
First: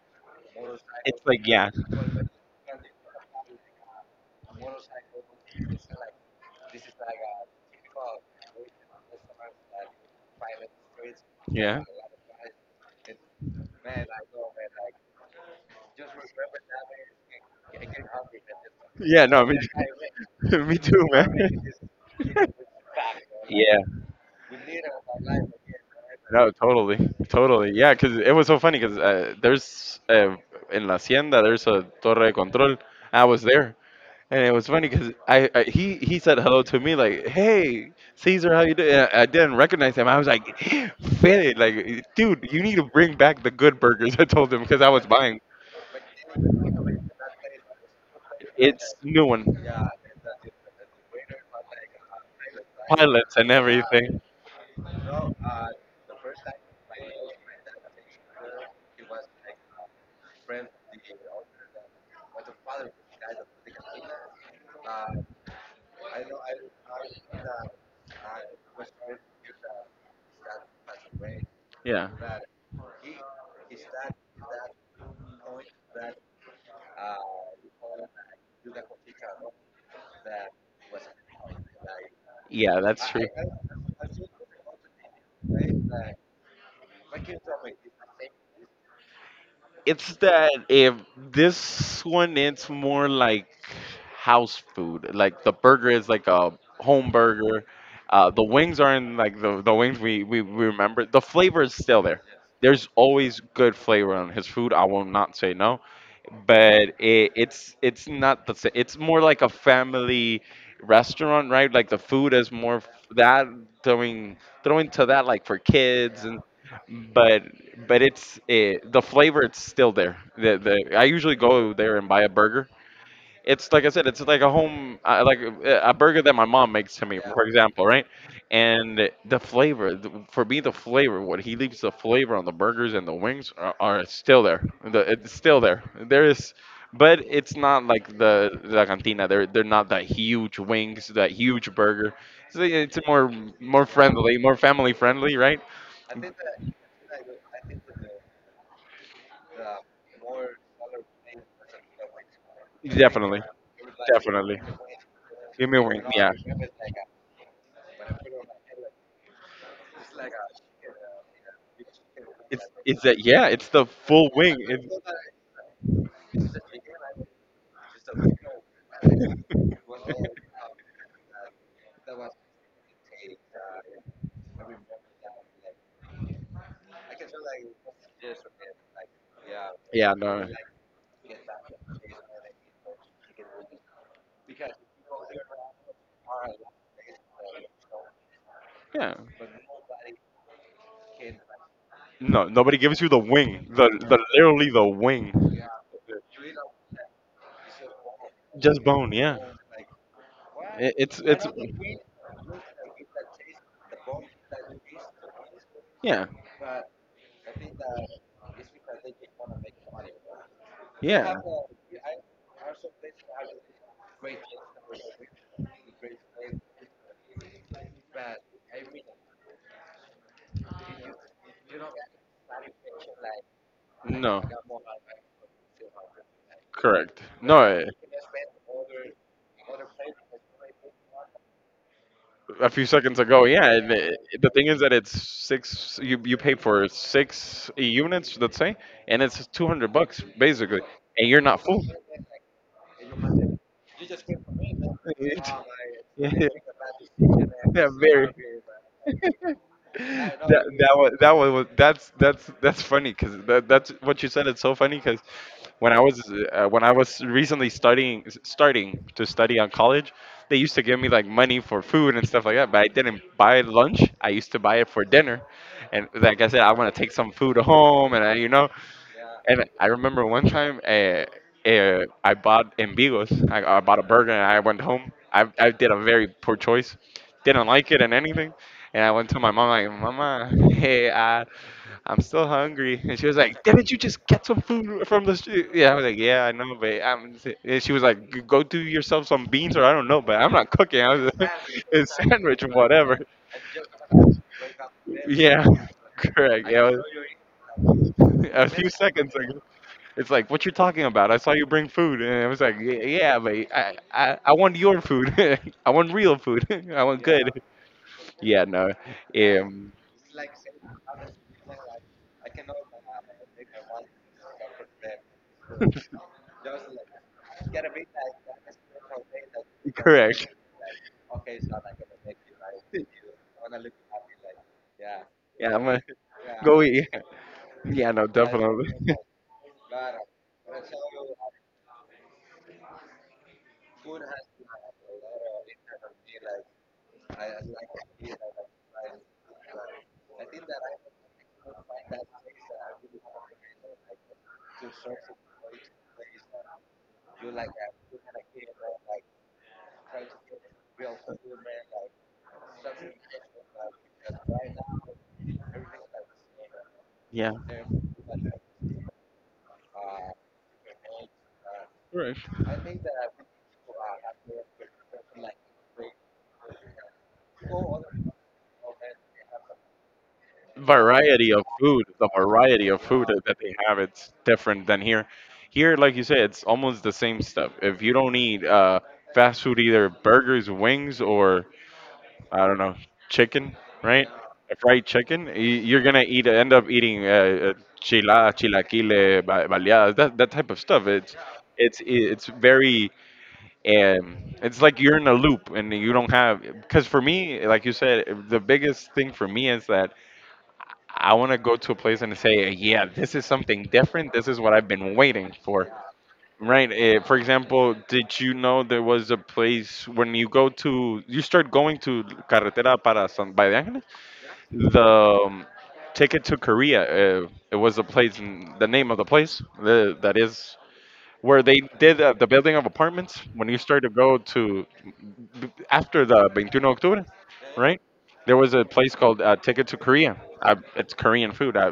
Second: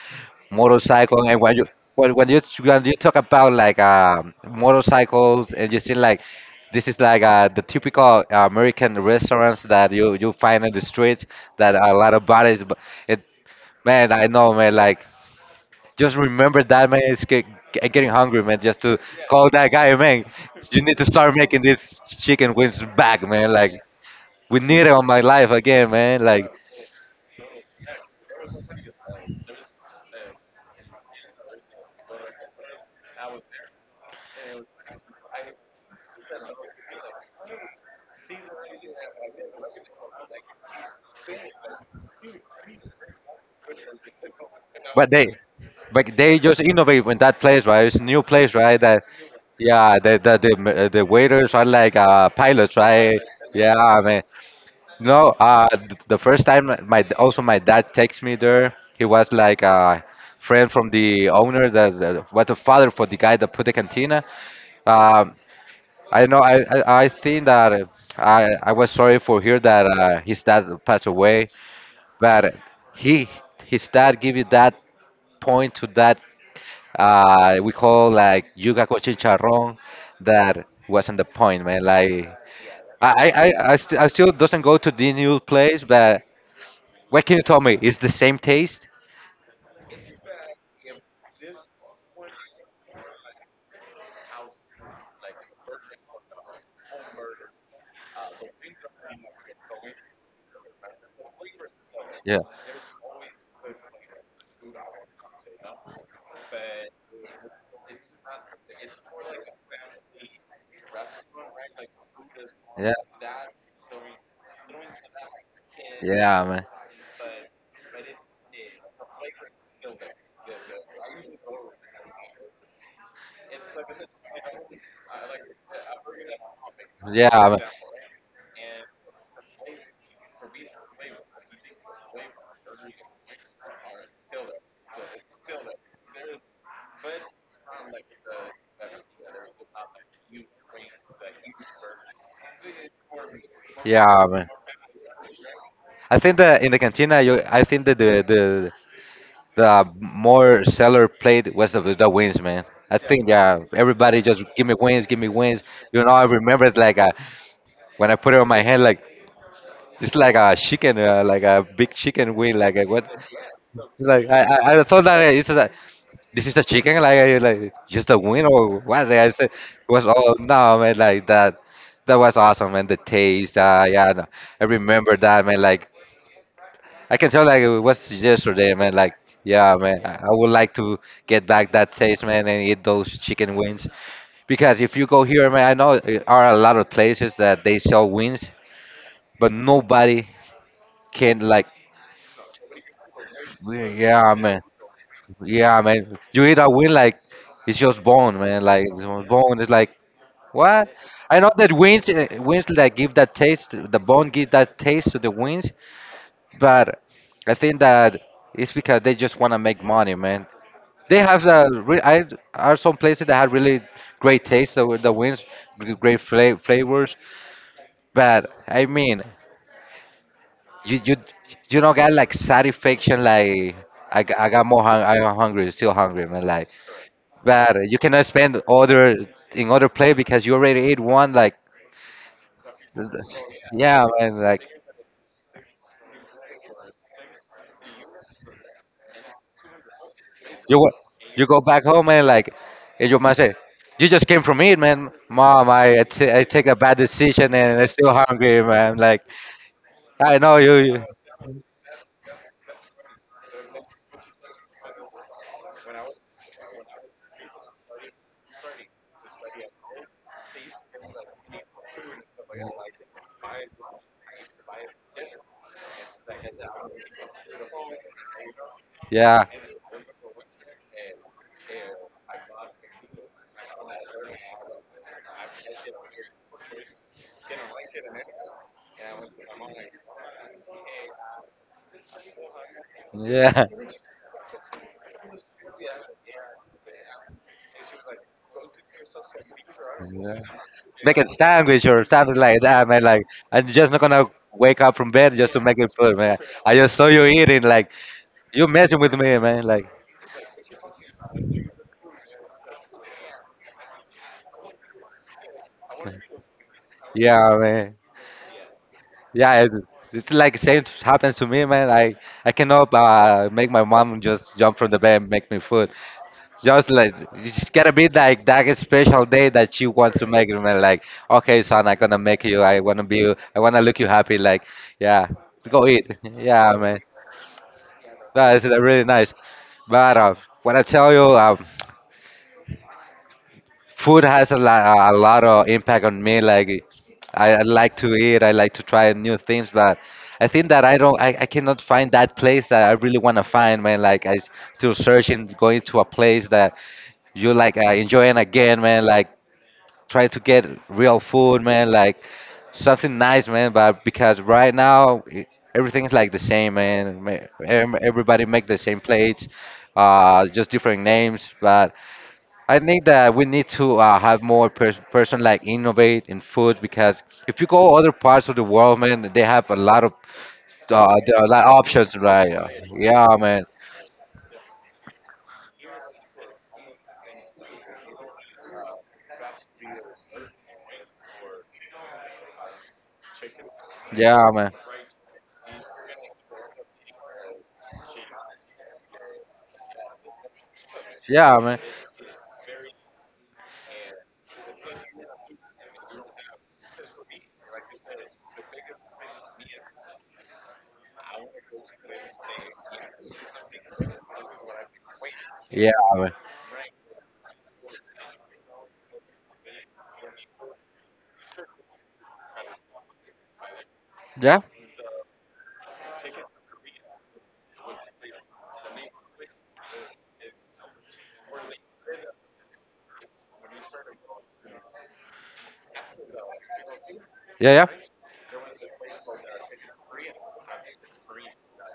S2: It's
S1: motorcycle. And
S2: like
S1: when you
S2: yeah.
S1: when you talk about like motorcycles and you see like this is like the typical American restaurants that you find in the streets that
S2: Yeah.
S1: a lot of bodies. But it, man, I know, man, like just remember that, man. It's getting hungry, man. Just to
S2: Yeah, no,
S1: call
S2: me.
S1: that guy, man.
S2: Me
S1: You need
S2: too,
S1: to start
S2: man.
S1: making this chicken wings back, man. Like
S2: Yeah,
S1: we need it on my life again, man.
S2: no,
S1: Like,
S2: totally, totally. Yeah, because it was so funny because there's in La Hacienda there's a Torre de Control. I was there, and it was funny because I he said hello to me like, "Hey, Caesar, how you doing?" And I didn't recognize him. I was like, "Fede, like, dude, you need to bring back the good burgers." I told him because I was
S1: but they,
S2: buying.
S1: but they just innovate in that place, right? It's a new place, right?
S2: It's
S1: That
S2: new one,
S1: yeah, the waiters are like pilots, right?
S2: pilots and
S1: Yeah,
S2: everything.
S1: man. No, the first time my also my dad takes me there. He was like a friend from the owner, the father for the guy that put the cantina. Um, I know. I think that I was sorry for hear that his dad passed away,
S2: Yeah.
S1: but he his dad give you that point to that we call like yuca con chicharrón, that wasn't the point, man. Like
S2: Yeah, that's true.
S1: I still doesn't go to the new place, but what can you tell me? It's the same taste?
S2: It's that, if this one, it's more like house food. Like the burger is like a home burger. The wings aren't like the wings we remember. The flavor is still there.
S1: Yeah.
S2: There's always good flavor on his food. I will not say no, but it's it's not the same. It's more like a family restaurant, right? Like the food is more
S1: Yeah.
S2: f- that throwing, throwing to that like for kids
S1: Yeah,
S2: and,
S1: man.
S2: but but it's the flavor, it's still there. The I usually go there and buy a burger. It's like I said, it's like a home, a burger that my mom makes to me, for
S1: Yeah, man.
S2: example, right? And the flavor, for me, the flavor, what he leaves, the flavor on the burgers and the wings are still there. The, it's still there. There is, but it's not like the La Cantina. They're not that huge wings, that huge burger. So it's more
S1: Yeah,
S2: friendly,
S1: man.
S2: more family friendly, right?
S1: I think that in the cantina, you, I think that the more seller played was the wings, man. I think
S2: Definitely,
S1: yeah, everybody just
S2: definitely.
S1: give me wings, give me wings.
S2: Give me a wing,
S1: You know, I
S2: yeah.
S1: remember it's like when I put it on my head, like it's like a chicken, like a big chicken wing. Like
S2: It's
S1: what?
S2: that yeah, it's the
S1: It's like
S2: full wing. It,
S1: I thought that it's like this is a chicken, like just a wing or what? Like, I said it was all no, man, like that. That was awesome, man. The taste, yeah, no, I remember that, man. Like I can tell, like it was yesterday, man. Like yeah, man,
S2: yeah,
S1: I would
S2: no.
S1: like to get back that taste, man, and eat those chicken wings. Because if you go here, man, I know there are a lot of places that they sell wings,
S2: Yeah.
S1: but nobody can like
S2: No, nobody gives you the wing. The
S1: yeah, man.
S2: Literally the wing.
S1: Yeah, man. You hit a win like it's just bone, man. Like
S2: Just
S1: it
S2: bone,
S1: was
S2: yeah.
S1: bone. It's like what?
S2: It, it's
S1: I know
S2: it's
S1: that wings, like give that taste. The bone gives that taste to the wings,
S2: yeah.
S1: but I think that it's because they just want to make money, man. They
S2: Yeah.
S1: have the re- I are some places that have really great taste. The wings, great flavors. But I mean, you you you don't get like satisfaction. Like
S2: No.
S1: I got more hung. I'm hungry. Still hungry, man. Like
S2: Correct.
S1: bad.
S2: No,
S1: You cannot spend other in other play because you already ate one. Like,
S2: a few seconds ago, yeah. And
S1: yeah,
S2: it,
S1: man.
S2: the
S1: Like
S2: thing is that it's six. You pay for six units, let's say, and it's 200 bucks
S1: you
S2: basically,
S1: wa-
S2: and you're
S1: you go
S2: not
S1: back
S2: full.
S1: home and like and your mom say, you just came from it, man. Mom, I
S2: Yeah,
S1: take a bad decision and I'm still
S2: very.
S1: hungry, man. Like I know
S2: That
S1: you.
S2: that
S1: you-
S2: was that one was that's funny because that, that's what you said. It's so funny because when I was when I was recently studying, starting to study on college, they used to give me like money for food and stuff like that. But I didn't buy lunch. I used to buy it for dinner, and like I said, I want to take some food home, and I, you know,
S1: Yeah,
S2: and I remember one time I bought Ambigos. I bought a burger and I went home. I did a very poor choice. Didn't like it and anything. And I went to my mom like, "Mama, hey, I'm still hungry." And she was
S1: yeah,
S2: like, "Didn't you just get some food from the street?" Yeah, I was like, "Yeah, I know, but I'm." And she was like, Go do yourself some beans or I don't know,
S1: yeah.
S2: but I'm not cooking." I
S1: Make a
S2: was like,
S1: sandwich or
S2: "A
S1: something like
S2: sandwich or
S1: that, man.
S2: whatever."
S1: Like I'm just not gonna wake up from bed just to
S2: Yeah,
S1: make it food, man.
S2: correct.
S1: I
S2: Yeah,
S1: just
S2: it
S1: saw you eating. Like
S2: was
S1: you
S2: a few
S1: messing with
S2: seconds
S1: me,
S2: ago.
S1: man. Like
S2: It's like, "What you are talking about? I saw you bring food," and I was like, Yeah, but I want your food. I want real food. I want good."
S1: yeah, man.
S2: Yeah, no,
S1: Yeah, it's,
S2: um,
S1: it's like same happens to me, man. I cannot make my mom just jump from the bed and make me food. Just like it's gotta be like that special day that she wants to make
S2: correct.
S1: me like, okay, son, I'm gonna make you. I wanna be. I wanna look you happy. Like, yeah,
S2: Yeah, I'm
S1: go
S2: gonna
S1: eat. Yeah,
S2: go
S1: man.
S2: eat. Yeah, no,
S1: That's
S2: definitely.
S1: really nice. But what I tell you, food has a lot of impact on me. Like I like to eat, I like to try new things, but I think that I don't, I cannot find that place that I really want to find, man. Like still searching, going to a place that you like enjoying again, man. Like try to get real food, man. Like something nice, man. But because right now everything's like the same, man.
S2: Yeah,
S1: Everybody make the same plates, just different names, but
S2: correct.
S1: I think that we need to have more person like innovate in food because if you go other parts of the world, man, they have a lot of there are a
S2: Variety
S1: lot
S2: of
S1: of
S2: food.
S1: options,
S2: The
S1: right?
S2: variety of food
S1: Yeah,
S2: that
S1: man.
S2: they have, it's different than here. Here, like you said, it's almost the same stuff. If you don't eat fast food, either burgers, wings, or I don't know, chicken, right?
S1: Yeah, man.
S2: A fried chicken. You're gonna eat, end up eating chilaquile, baleadas, that type of stuff. It's
S1: Yeah, man.
S2: it's it's very, um, it's like you're in a loop and you don't have. Because for me, like you said, the biggest thing for me is that I want to go to a place and say, yeah, this is something different. This is what I've been waiting for.
S1: Yeah, man.
S2: Right. For example, did you know there was a place when you go to, you start going to Carretera para San Bayan?
S1: Yeah.
S2: The Ticket to Korea. It was a place, the name of the place, that is where they did the building of apartments when you started to go to after the 21 October,
S1: Yeah, yeah.
S2: right? There was a place called Ticket to Korea. I, it's Korean food.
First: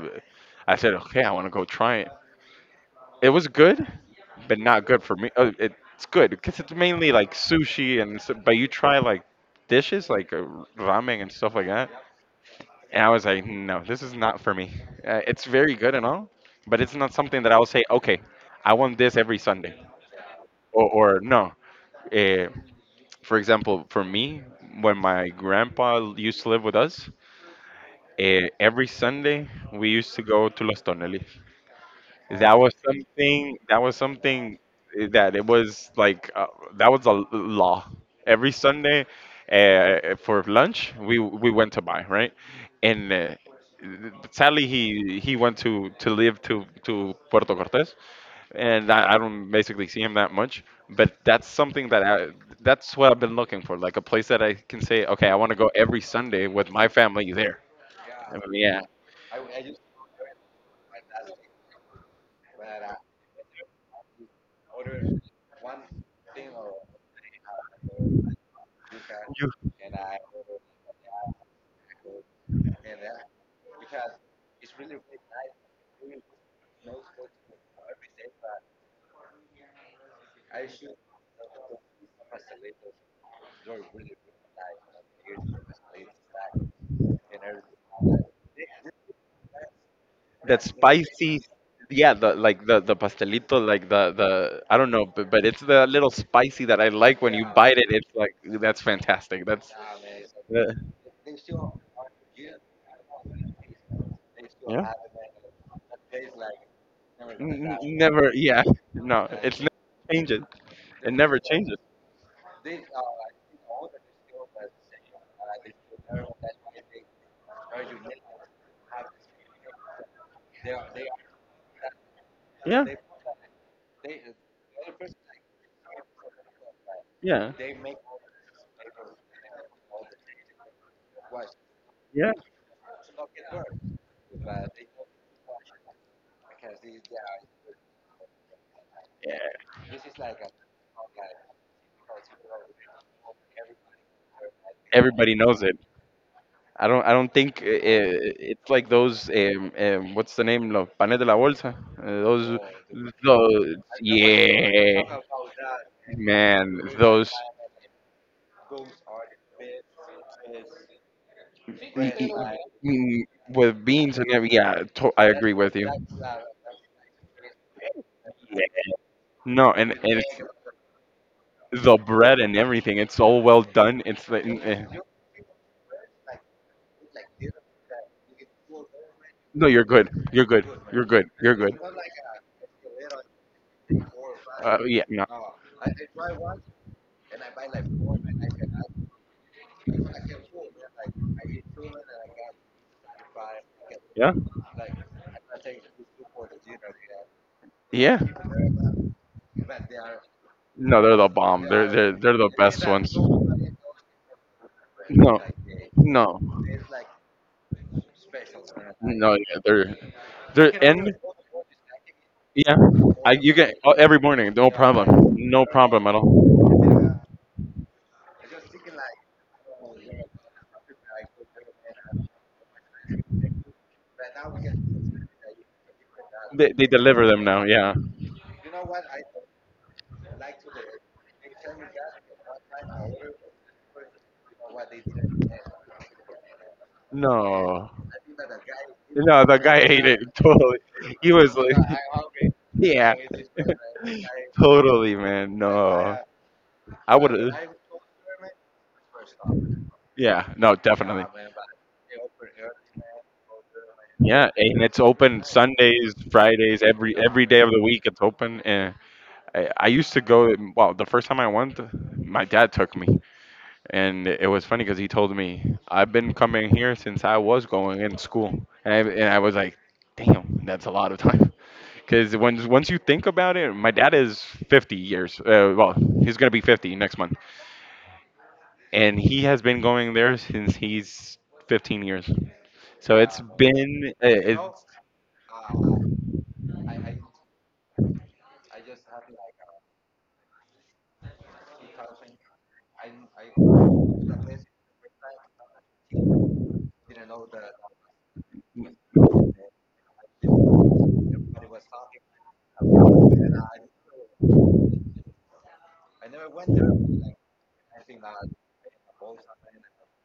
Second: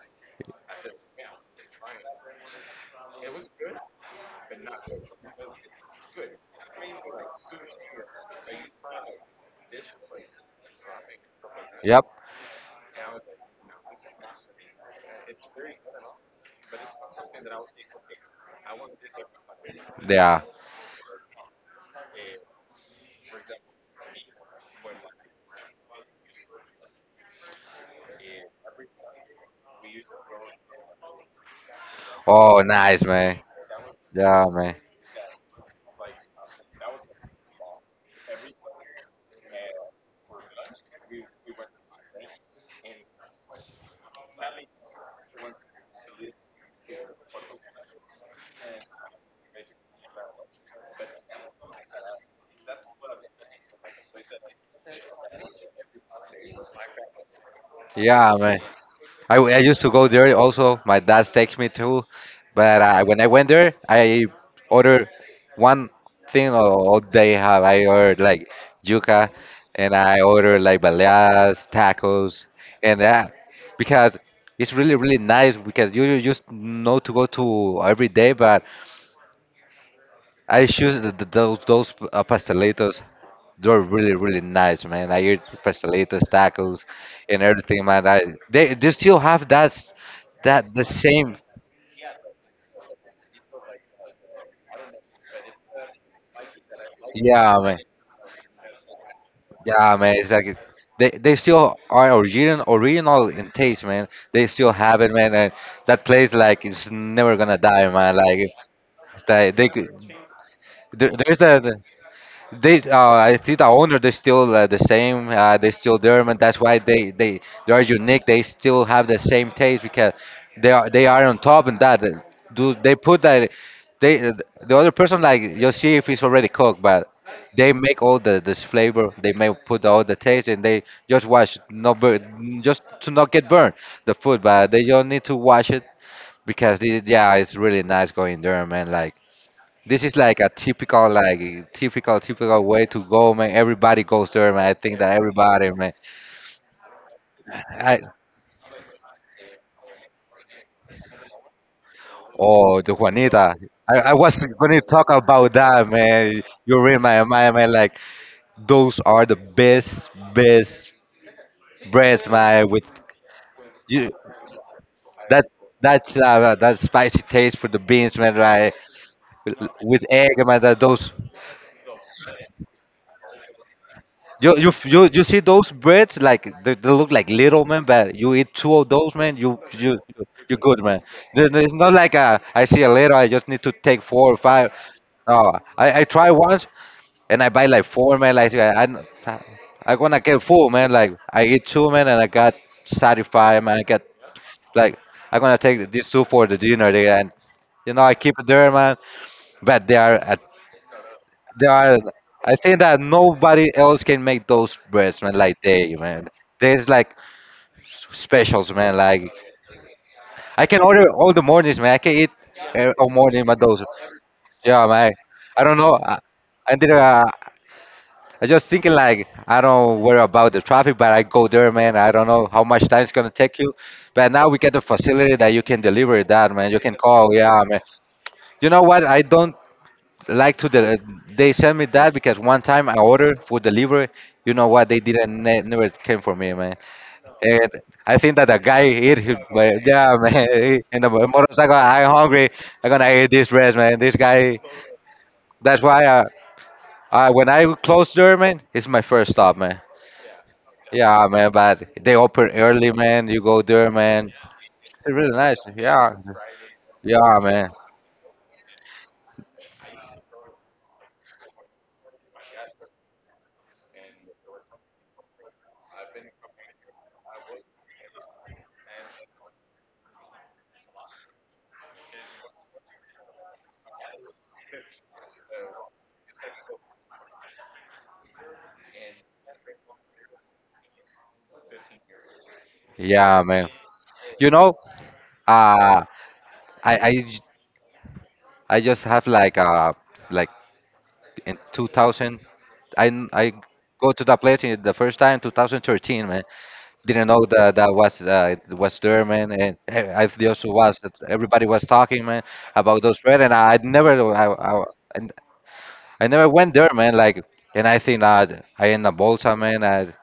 S2: I said, okay, I want to go try it. It was good, but not good for me. It's good because it's mainly like sushi and, but you try like dishes like ramen and stuff like that,
S1: Yep.
S2: and I was like, no, this is not for me. It's very good and all, but it's not something that I will say, okay, I want this every Sunday.
S1: Yeah.
S2: Or, or no. Uh, for example, for me, when my grandpa used to live with us, every Sunday we used to go to Los Tonelis. That
S1: Oh,
S2: was
S1: nice, man.
S2: something. That was
S1: Yeah,
S2: something
S1: man.
S2: that it was like that was a law. Every Sunday, for lunch, we went to buy right, and sadly he went to live to Puerto Cortes, and I don't basically see him that much. But that's something that that's what I've been looking for, like a place that I can say, okay, I want to go every Sunday with my family there.
S1: Yeah,
S2: I
S1: man.
S2: mean, yeah.
S1: I used to go there also. My dad takes me too, but I, when I went there, I ordered one thing, all they have. I ordered like yuca, and I ordered like baleadas, tacos, and that because it's really really nice because you just know to go to every day, but I choose those pastelitos. They were really, really nice, man. I ate pastelitos, tacos, and everything, man. I, they still have
S2: That
S1: that the same.
S2: spicy, yeah, the like the pastelito, like the I don't know, but it's the little spicy that I like. When you
S1: Yeah,
S2: bite
S1: man.
S2: it, it's like, that's fantastic. That's
S1: Yeah, man. It's like
S2: uh,
S1: they still are original, original in taste, man. They still
S2: yeah.
S1: have it, man. And that place, like, it's never gonna die, man.
S2: Never,
S1: Like,
S2: yeah. No,
S1: it's like
S2: it's never
S1: they could.
S2: changes,
S1: There,
S2: it
S1: there's
S2: never
S1: that.
S2: changes.
S1: They, I think the owner, they're still the same. They still there, and that's why they are unique. They still have the same taste because they are on top and that. Uh, do
S2: Yeah.
S1: they put that? They the other person like you'll see if it's already cooked, but
S2: Yeah.
S1: they
S2: Yeah,
S1: make all the this flavor. They may put all the taste, and they just wash not burn, just to not get burned the food. But they don't need to wash it because this, yeah, it's really nice going there, man. Like this is like a typical, like typical, typical way to go, man. Everybody goes there, man. I think that
S2: everybody knows
S1: everybody,
S2: it.
S1: man.
S2: I don't think
S1: I,
S2: it's like those what's the name, los panes de la bolsa, those.
S1: oh, the Juanita.
S2: Those,
S1: I was going to talk
S2: yeah,
S1: about that, man.
S2: man,
S1: You read my
S2: those.
S1: mind, man. Like those are the best, best
S2: y-
S1: breads,
S2: y-
S1: man. With
S2: mm, with
S1: you,
S2: beans and every, yeah, I
S1: that
S2: agree with you.
S1: that's
S2: Yeah.
S1: that spicy taste for the beans, man. Right,
S2: No, and, and
S1: with egg,
S2: it's
S1: man. That those.
S2: the bread and everything, it's all well done. It's like
S1: You you you see those breads like they look like little man, but you eat two of those, man, you
S2: No, you're
S1: you
S2: good, you're
S1: you're
S2: good,
S1: good, man.
S2: you're good, you're
S1: It's
S2: good.
S1: not like, a, I see a little, I just need to take four or five.
S2: Yeah, no.
S1: No, I try once and I buy like four, man, like I gonna get full, man. Like I eat two man and I got satisfied, man. I got
S2: Yeah.
S1: like I'm gonna take these two for the dinner there, and you know I
S2: Yeah.
S1: keep it there, man. But they are
S2: No, they're the bomb.
S1: there
S2: They're
S1: are.
S2: they're they're the
S1: I think
S2: best
S1: that
S2: ones.
S1: nobody else can make those breads, man.
S2: No,
S1: Like they, man.
S2: no,
S1: There's like specials, man. Like
S2: no. Yeah, they're
S1: I can
S2: they're
S1: order
S2: and
S1: all the mornings, man. I can eat
S2: yeah.
S1: all
S2: I
S1: morning,
S2: you
S1: but
S2: get,
S1: those.
S2: oh, every morning. No
S1: Yeah, man.
S2: problem. No
S1: I don't know.
S2: problem at all.
S1: I did. I just thinking like I don't worry about the traffic, but I go there, man. I don't know how much time it's gonna take you, but now we get the facility that you can deliver that, man. You
S2: They
S1: can
S2: deliver
S1: call,
S2: them now.
S1: yeah, man.
S2: Yeah.
S1: You know what? I don't like to the they sent me that because one time I ordered food delivery. You know what? They didn't ne- never came for me, man. And
S2: No.
S1: I think that the guy hit him,
S2: No, the guy
S1: man.
S2: ate
S1: Yeah,
S2: it totally.
S1: man. And the
S2: He was like,
S1: motorcycle, I hungry. I'm gonna
S2: yeah,
S1: eat this rest, man. This guy.
S2: totally, man.
S1: That's why
S2: No, I
S1: I when
S2: would.
S1: I close there, man, it's my first stop, man.
S2: Yeah, no, definitely.
S1: Yeah, man. But they open early, man. You go there, man.
S2: Yeah, and it's
S1: It's really
S2: open
S1: nice.
S2: Sundays,
S1: Yeah.
S2: Fridays,
S1: Yeah,
S2: every day of
S1: man.
S2: the week. It's open, and I used to go. Well, the first time I went, my dad took me, and it was funny because he told me, "I've been coming here since I was going in school," and I was like, damn, that's a lot of time. Because once you think about it, my dad is 50 years. Well, he's gonna be 50 next month, and he has been going there since he's 15 years. So it's
S1: Yeah, man.
S2: been
S1: You know,
S2: it's
S1: uh, I I j- I just have like a like in 2000. I go to that place in the first time 2013, man. Didn't know that that was it was there, man. And I just was everybody was talking, man, about those red, and I never I, I and I never went there, man. Like, and I think that I in a bolsa, man. I,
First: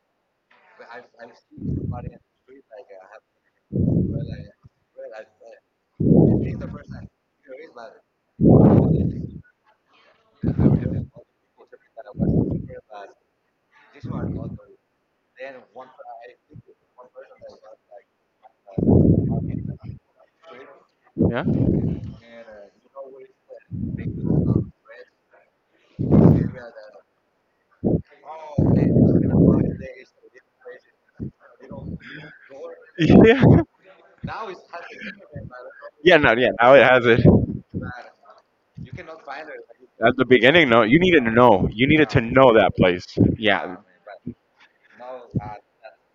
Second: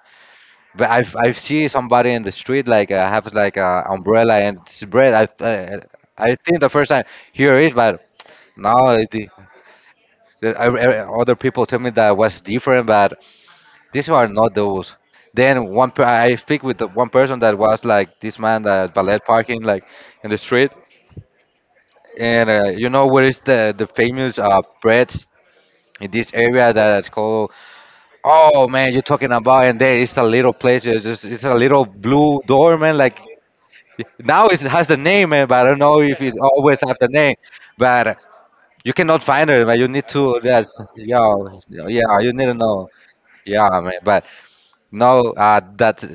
S1: but I've seen somebody in the street like have like a umbrella and it's bread. I uh, I think the first time here is, but now it, other people tell me that was different, but these are not those. Then one, I speak with the one person that was like this man that valet parking like in the street,
S2: yeah.
S1: and you know where is the famous breads in this area that's called. Oh man, you're talking about, and there is a little place. It's just it's a little blue door, man. Like
S2: Yeah.
S1: now it has the name, man, but I don't know
S2: Yeah,
S1: if
S2: no,
S1: it
S2: yeah, now
S1: always
S2: it
S1: have
S2: has
S1: the
S2: it
S1: name. But you cannot find it, but you need
S2: at the
S1: to.
S2: beginning.
S1: That's
S2: No, you needed to
S1: yeah,
S2: know. You needed
S1: yeah.
S2: to
S1: You need
S2: know
S1: to
S2: that
S1: know.
S2: place.
S1: Yeah,
S2: Yeah.
S1: man. But no, that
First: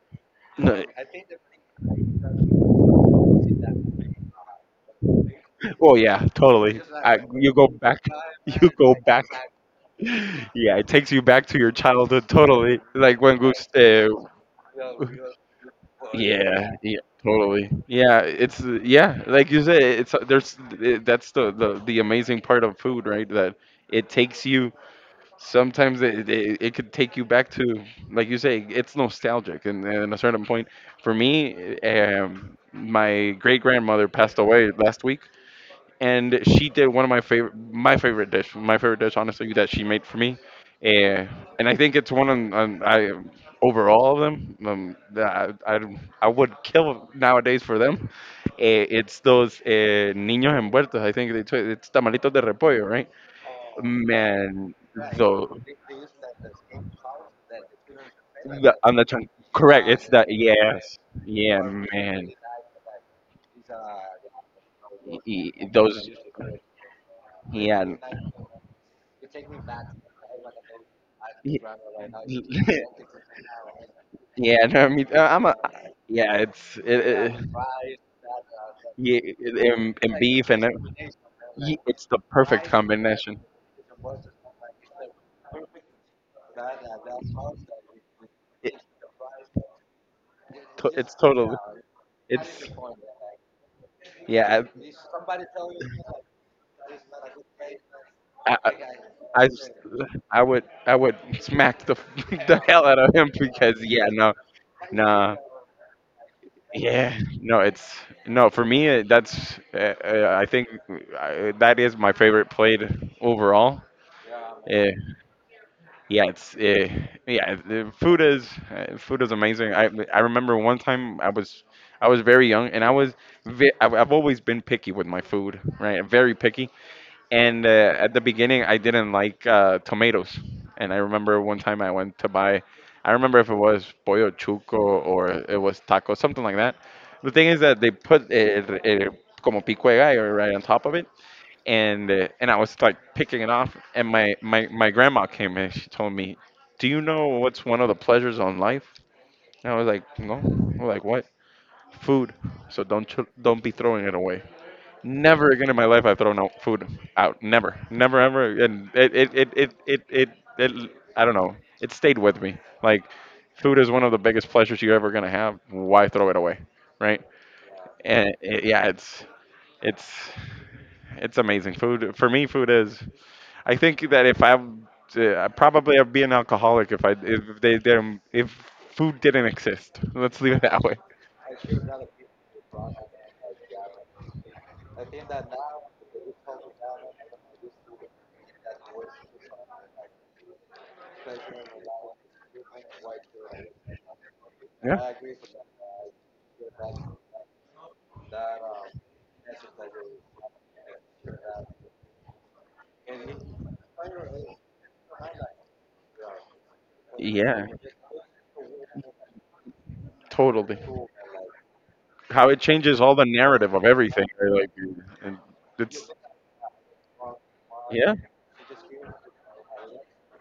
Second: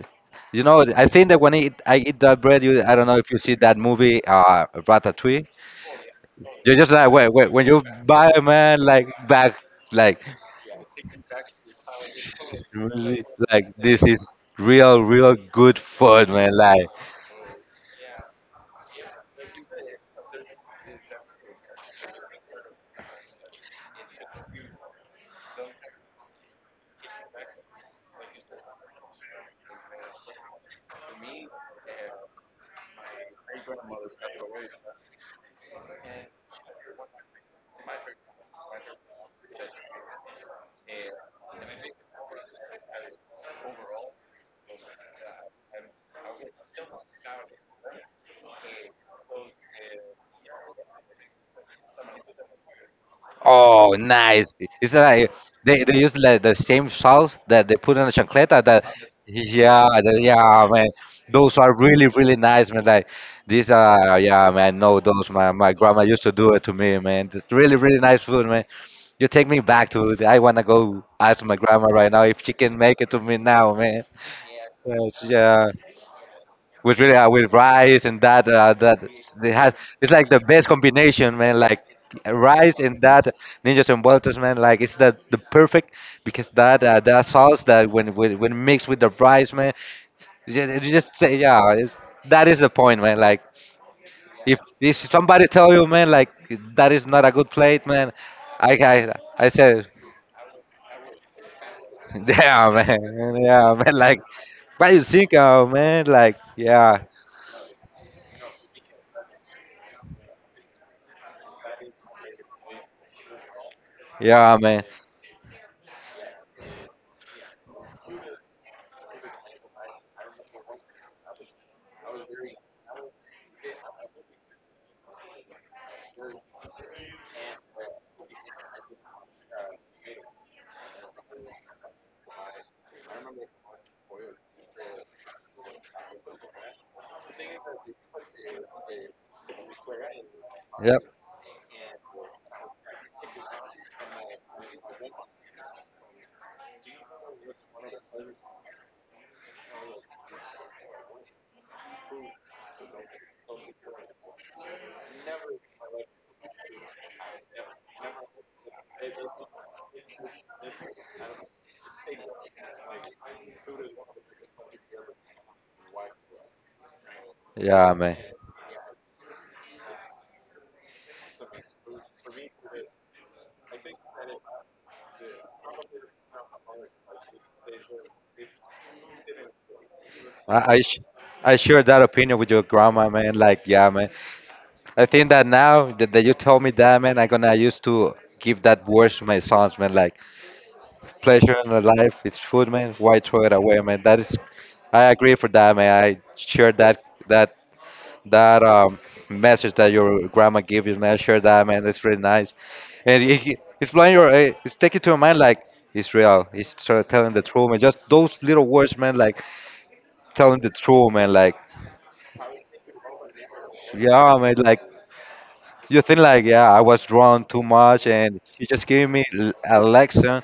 S1: you
S2: No,
S1: know, I think that when I eat that bread, you I don't know if you see that movie, Ratatouille.
S2: well, yeah,
S1: You're
S2: totally.
S1: just like,
S2: I,
S1: wait, wait,
S2: you
S1: when
S2: go
S1: you
S2: back.
S1: buy a
S2: You
S1: man
S2: go
S1: like
S2: back.
S1: back, like
S2: Yeah, it takes you back to your childhood. Totally. Like
S1: really,
S2: when
S1: like
S2: Goose.
S1: this is real, real good food, man.
S2: Yeah.
S1: Like
S2: Yeah. Totally. Yeah. It's Like you say, it's there's that's the amazing part of food, right? That it takes you. Sometimes it could take you back to, like you say, it's nostalgic. And at a certain point, for me, my great grandmother passed away last week, and she did one of my favorite dish, honestly, that she made for me. Uh, and I think it's one on I over all of them. That I would kill nowadays for them. It's those niños envueltos. I think it's tamalitos de repollo, right?
S1: oh, nice.
S2: Man,
S1: It's like
S2: so
S1: they use like the same sauce that they put in the chancleta.
S2: the,
S1: That
S2: on the chunk,
S1: yeah,
S2: correct. It's
S1: the,
S2: that.
S1: yeah, man.
S2: Yes.
S1: Those
S2: Yeah,
S1: are really
S2: man.
S1: really nice, man. Like these are yeah, man. No,
S2: Y-
S1: those my
S2: those.
S1: grandma used to do it to me, man. It's really
S2: Yeah.
S1: really nice food, man. You take me back to it. I wanna go ask my
S2: Ye-
S1: grandma right now if she can make it to me now, man.
S2: yeah, no, me,
S1: Yes,
S2: I'm a,
S1: yeah,
S2: yeah,
S1: with really with rice and that that
S2: yeah,
S1: they had, it's
S2: and
S1: like the
S2: beef and
S1: best combination, man, like
S2: it's the perfect
S1: rice and that
S2: combination.
S1: ninjas and vueltas, man, like it's the perfect because that that sauce that when mixed with the rice, man,
S2: To,
S1: you
S2: it's
S1: just say
S2: totally,
S1: yeah it's, that is the
S2: it's,
S1: point, man, like
S2: yeah,
S1: if somebody tell you, man, like that is not a good plate, man,
S2: I,
S1: i
S2: I,
S1: i,
S2: I,
S1: I
S2: s-
S1: said
S2: I would smack the, the
S1: damn,
S2: hell out of him
S1: man, yeah,
S2: because,
S1: man,
S2: yeah,
S1: like
S2: no,
S1: what you think
S2: no.
S1: of, man, like yeah,
S2: Yeah, no, it's no for me. That's I think that is my favorite plate overall.
S1: yeah, man,
S2: Uh, yeah, it's uh, yeah, the food is amazing. I remember one time I was very young and I was I've always been picky with my food, right? Very picky. And at the beginning, I didn't like tomatoes. And I remember one time I went to buy, I remember if it was pollo chuco or it was taco, something like that. The thing is that they put it como pico de gallo right on top of
S1: yep,
S2: it, and I was like picking it off. And my grandma came and she told me, "Do you know what's one of the pleasures on life?" And I was like, "No." I'm like, "What?" Food. So don't be throwing it away. Never again in my life I throw no food out. Never, never, ever. And it I don't know. It stayed with me. Like, food is one of the biggest pleasures you're ever gonna have. Why throw it away, right?
S1: yeah, man.
S2: And it, yeah, it's, it's amazing. Food for me, food is. I think that if I, probably I'd be an alcoholic if I, if they, didn't if food didn't exist. Let's leave it
S1: I,
S2: that way.
S1: I share that opinion with your grandma, man. Like, yeah, man. I think that now that, that you told me that, man, I'm gonna use to give that words to my sons, man. Like, pleasure in the life is food, man. Why throw it away, man? That is, I
S2: Yeah.
S1: agree for that, man. I share that that that message that your grandma gave you, man. I share that, man. That's really nice, and it, it's blowing your, it's taking to your mind like. It's real. It's sort of telling the
S2: Yeah,
S1: truth, man. Just those little words, man. Like telling the
S2: totally.
S1: truth, man. Like
S2: How it changes all the narrative of everything,
S1: yeah,
S2: right?
S1: man.
S2: Like,
S1: Like
S2: and
S1: you
S2: it's
S1: think like, yeah, I was drawn too much,
S2: yeah,
S1: and she just gave me a lesson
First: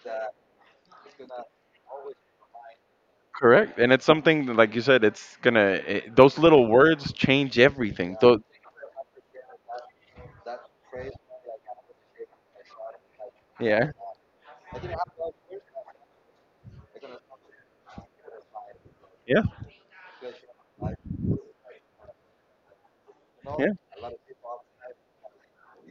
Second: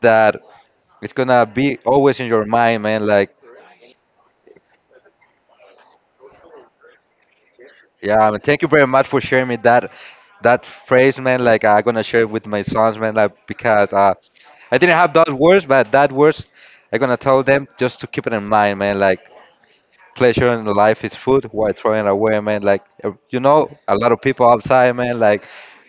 S1: that it's gonna be always in your mind, man. Like,
S2: correct. And it's something that, like you said, those little words change everything.
S1: yeah, I mean, thank you very much for sharing me that that phrase, man. Like, I'm gonna share it with my sons, man. Like,
S2: Yeah,
S1: because I didn't have those words, but that words I'm gonna tell them just to keep it in mind, man. Like,
S2: yeah,
S1: pleasure in life is food. Why throwing it away, man? Like, you
S2: yeah,
S1: know, a lot of people outside, man. Like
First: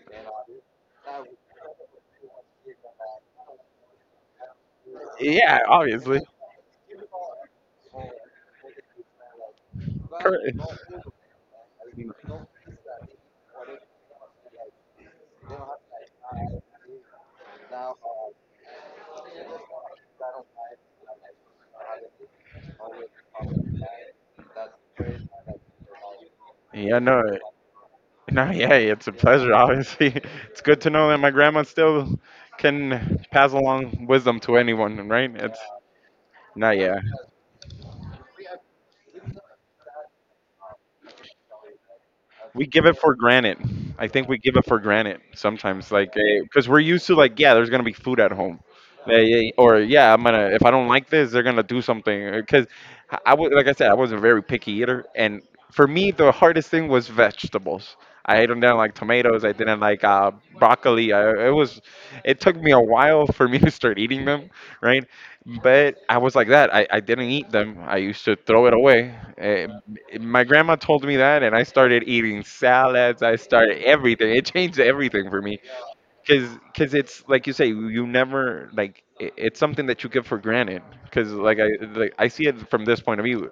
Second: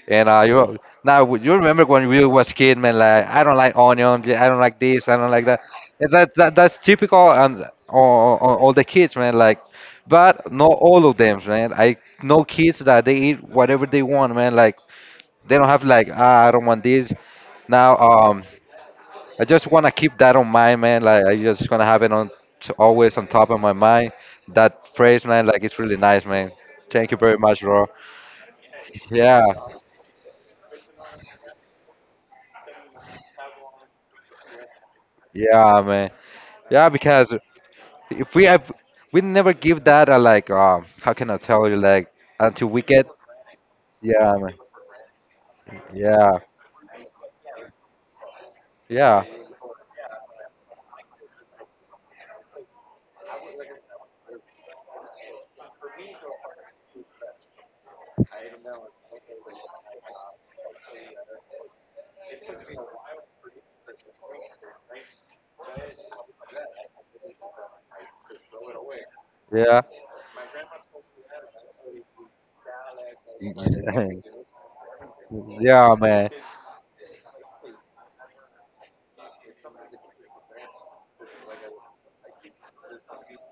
S1: and you now you remember when we was kid, man. Like I don't like onions. Yeah, I don't like this. I don't like
S2: yeah.
S1: that. And
S2: Obviously,
S1: that, that that's typical and all the kids, man. Like, but
S2: correct.
S1: not all of them, man. I know kids that they eat whatever they want, man. Like they don't have like ah, I don't want this. Now I just wanna keep that on mind, man. Like I just gonna have it on always on top of my mind. That phrase, man. Like it's really nice, man.
S2: Yeah,
S1: Thank you
S2: no,
S1: very much, bro.
S2: no, yeah, it's a
S1: Yeah,
S2: pleasure. Obviously, it's good to know that my grandma still can pass along wisdom to anyone, right? It's
S1: yeah, man.
S2: not,
S1: Yeah,
S2: yeah,
S1: because if we have, we never give that a like. How can I tell you? Like
S2: we
S1: until we
S2: give it
S1: get,
S2: for granted. I think
S1: yeah,
S2: we
S1: man,
S2: give it for granted sometimes, like
S1: yeah,
S2: because we're used to like, yeah, there's gonna be food at home. Yeah,
S1: yeah,
S2: yeah. Or yeah, I'm gonna if I don't like this, they're gonna do something. Because I was like I said, I was a very picky eater, and for me, the hardest thing was vegetables. I didn't like tomatoes. I didn't like broccoli. It took me a while for me to start eating them, right? But I was like that. I didn't eat them. I used to throw it away.
S1: yeah,
S2: My grandma told me that and I started eating salads, I started everything, it changed everything for me
S1: yeah, man,
S2: because it's like you say you never like it's something that you give for granted because like I see it from this point of view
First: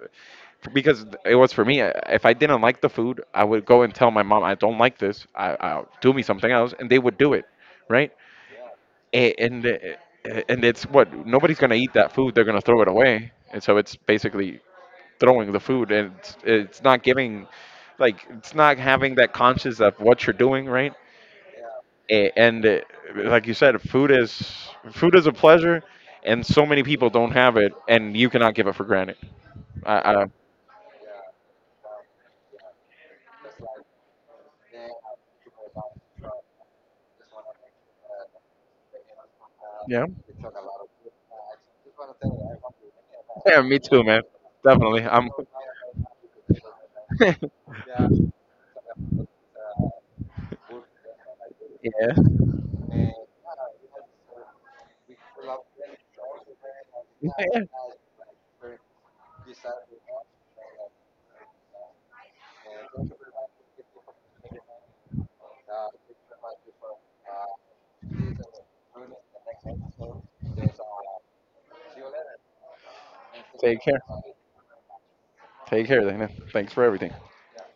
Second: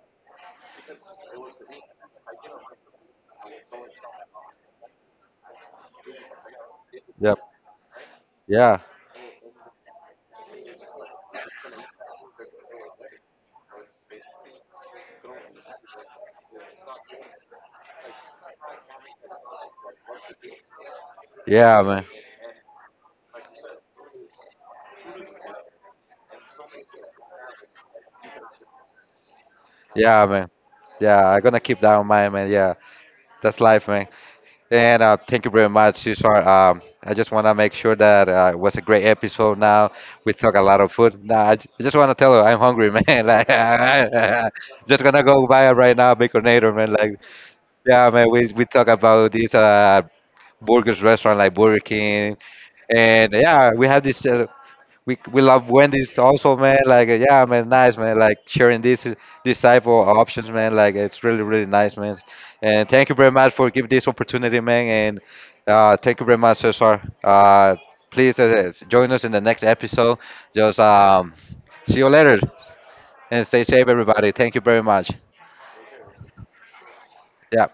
S2: because it was for me if I didn't like the food I would go and tell my mom I don't like this I I'll do me something else and they would do
S1: yep,
S2: it, right.
S1: yeah,
S2: A- and uh, and it's what nobody's gonna eat that food, they're gonna throw it away and so it's basically throwing the food and it's not giving like it's not having that conscious of what you're doing, right.
S1: yeah, man,
S2: A- and Like you said, food is a pleasure and so many people don't have it and you cannot give it for granted. I, I,
S1: yeah, man, yeah. I'm gonna keep that in mind, man. Yeah, that's life, man. And thank you very much, Cesar. I just wanna make sure that it was a great episode. Now
S2: yeah.
S1: we talk a lot of food. Nah, I just wanna tell you, I'm hungry, man. Like,
S2: Yeah, me too, man. Definitely,
S1: just gonna
S2: I'm
S1: go buy right now, baconator, man. Like.
S2: yeah.
S1: Yeah, man, we talk about this burgers restaurant like Burger King, and yeah, we have this. We love Wendy's also, man. Like yeah, man, nice, man. Like sharing this this type of options, man. Like it's really really nice, man. And thank you very much for giving this opportunity, man. And thank you very much, Cesar. Please join us in the next episode. Just see you later and stay
S2: Take
S1: safe,
S2: care.
S1: everybody. Thank you very much.
S2: Take care, Dana. Thanks for everything.
S1: Yeah.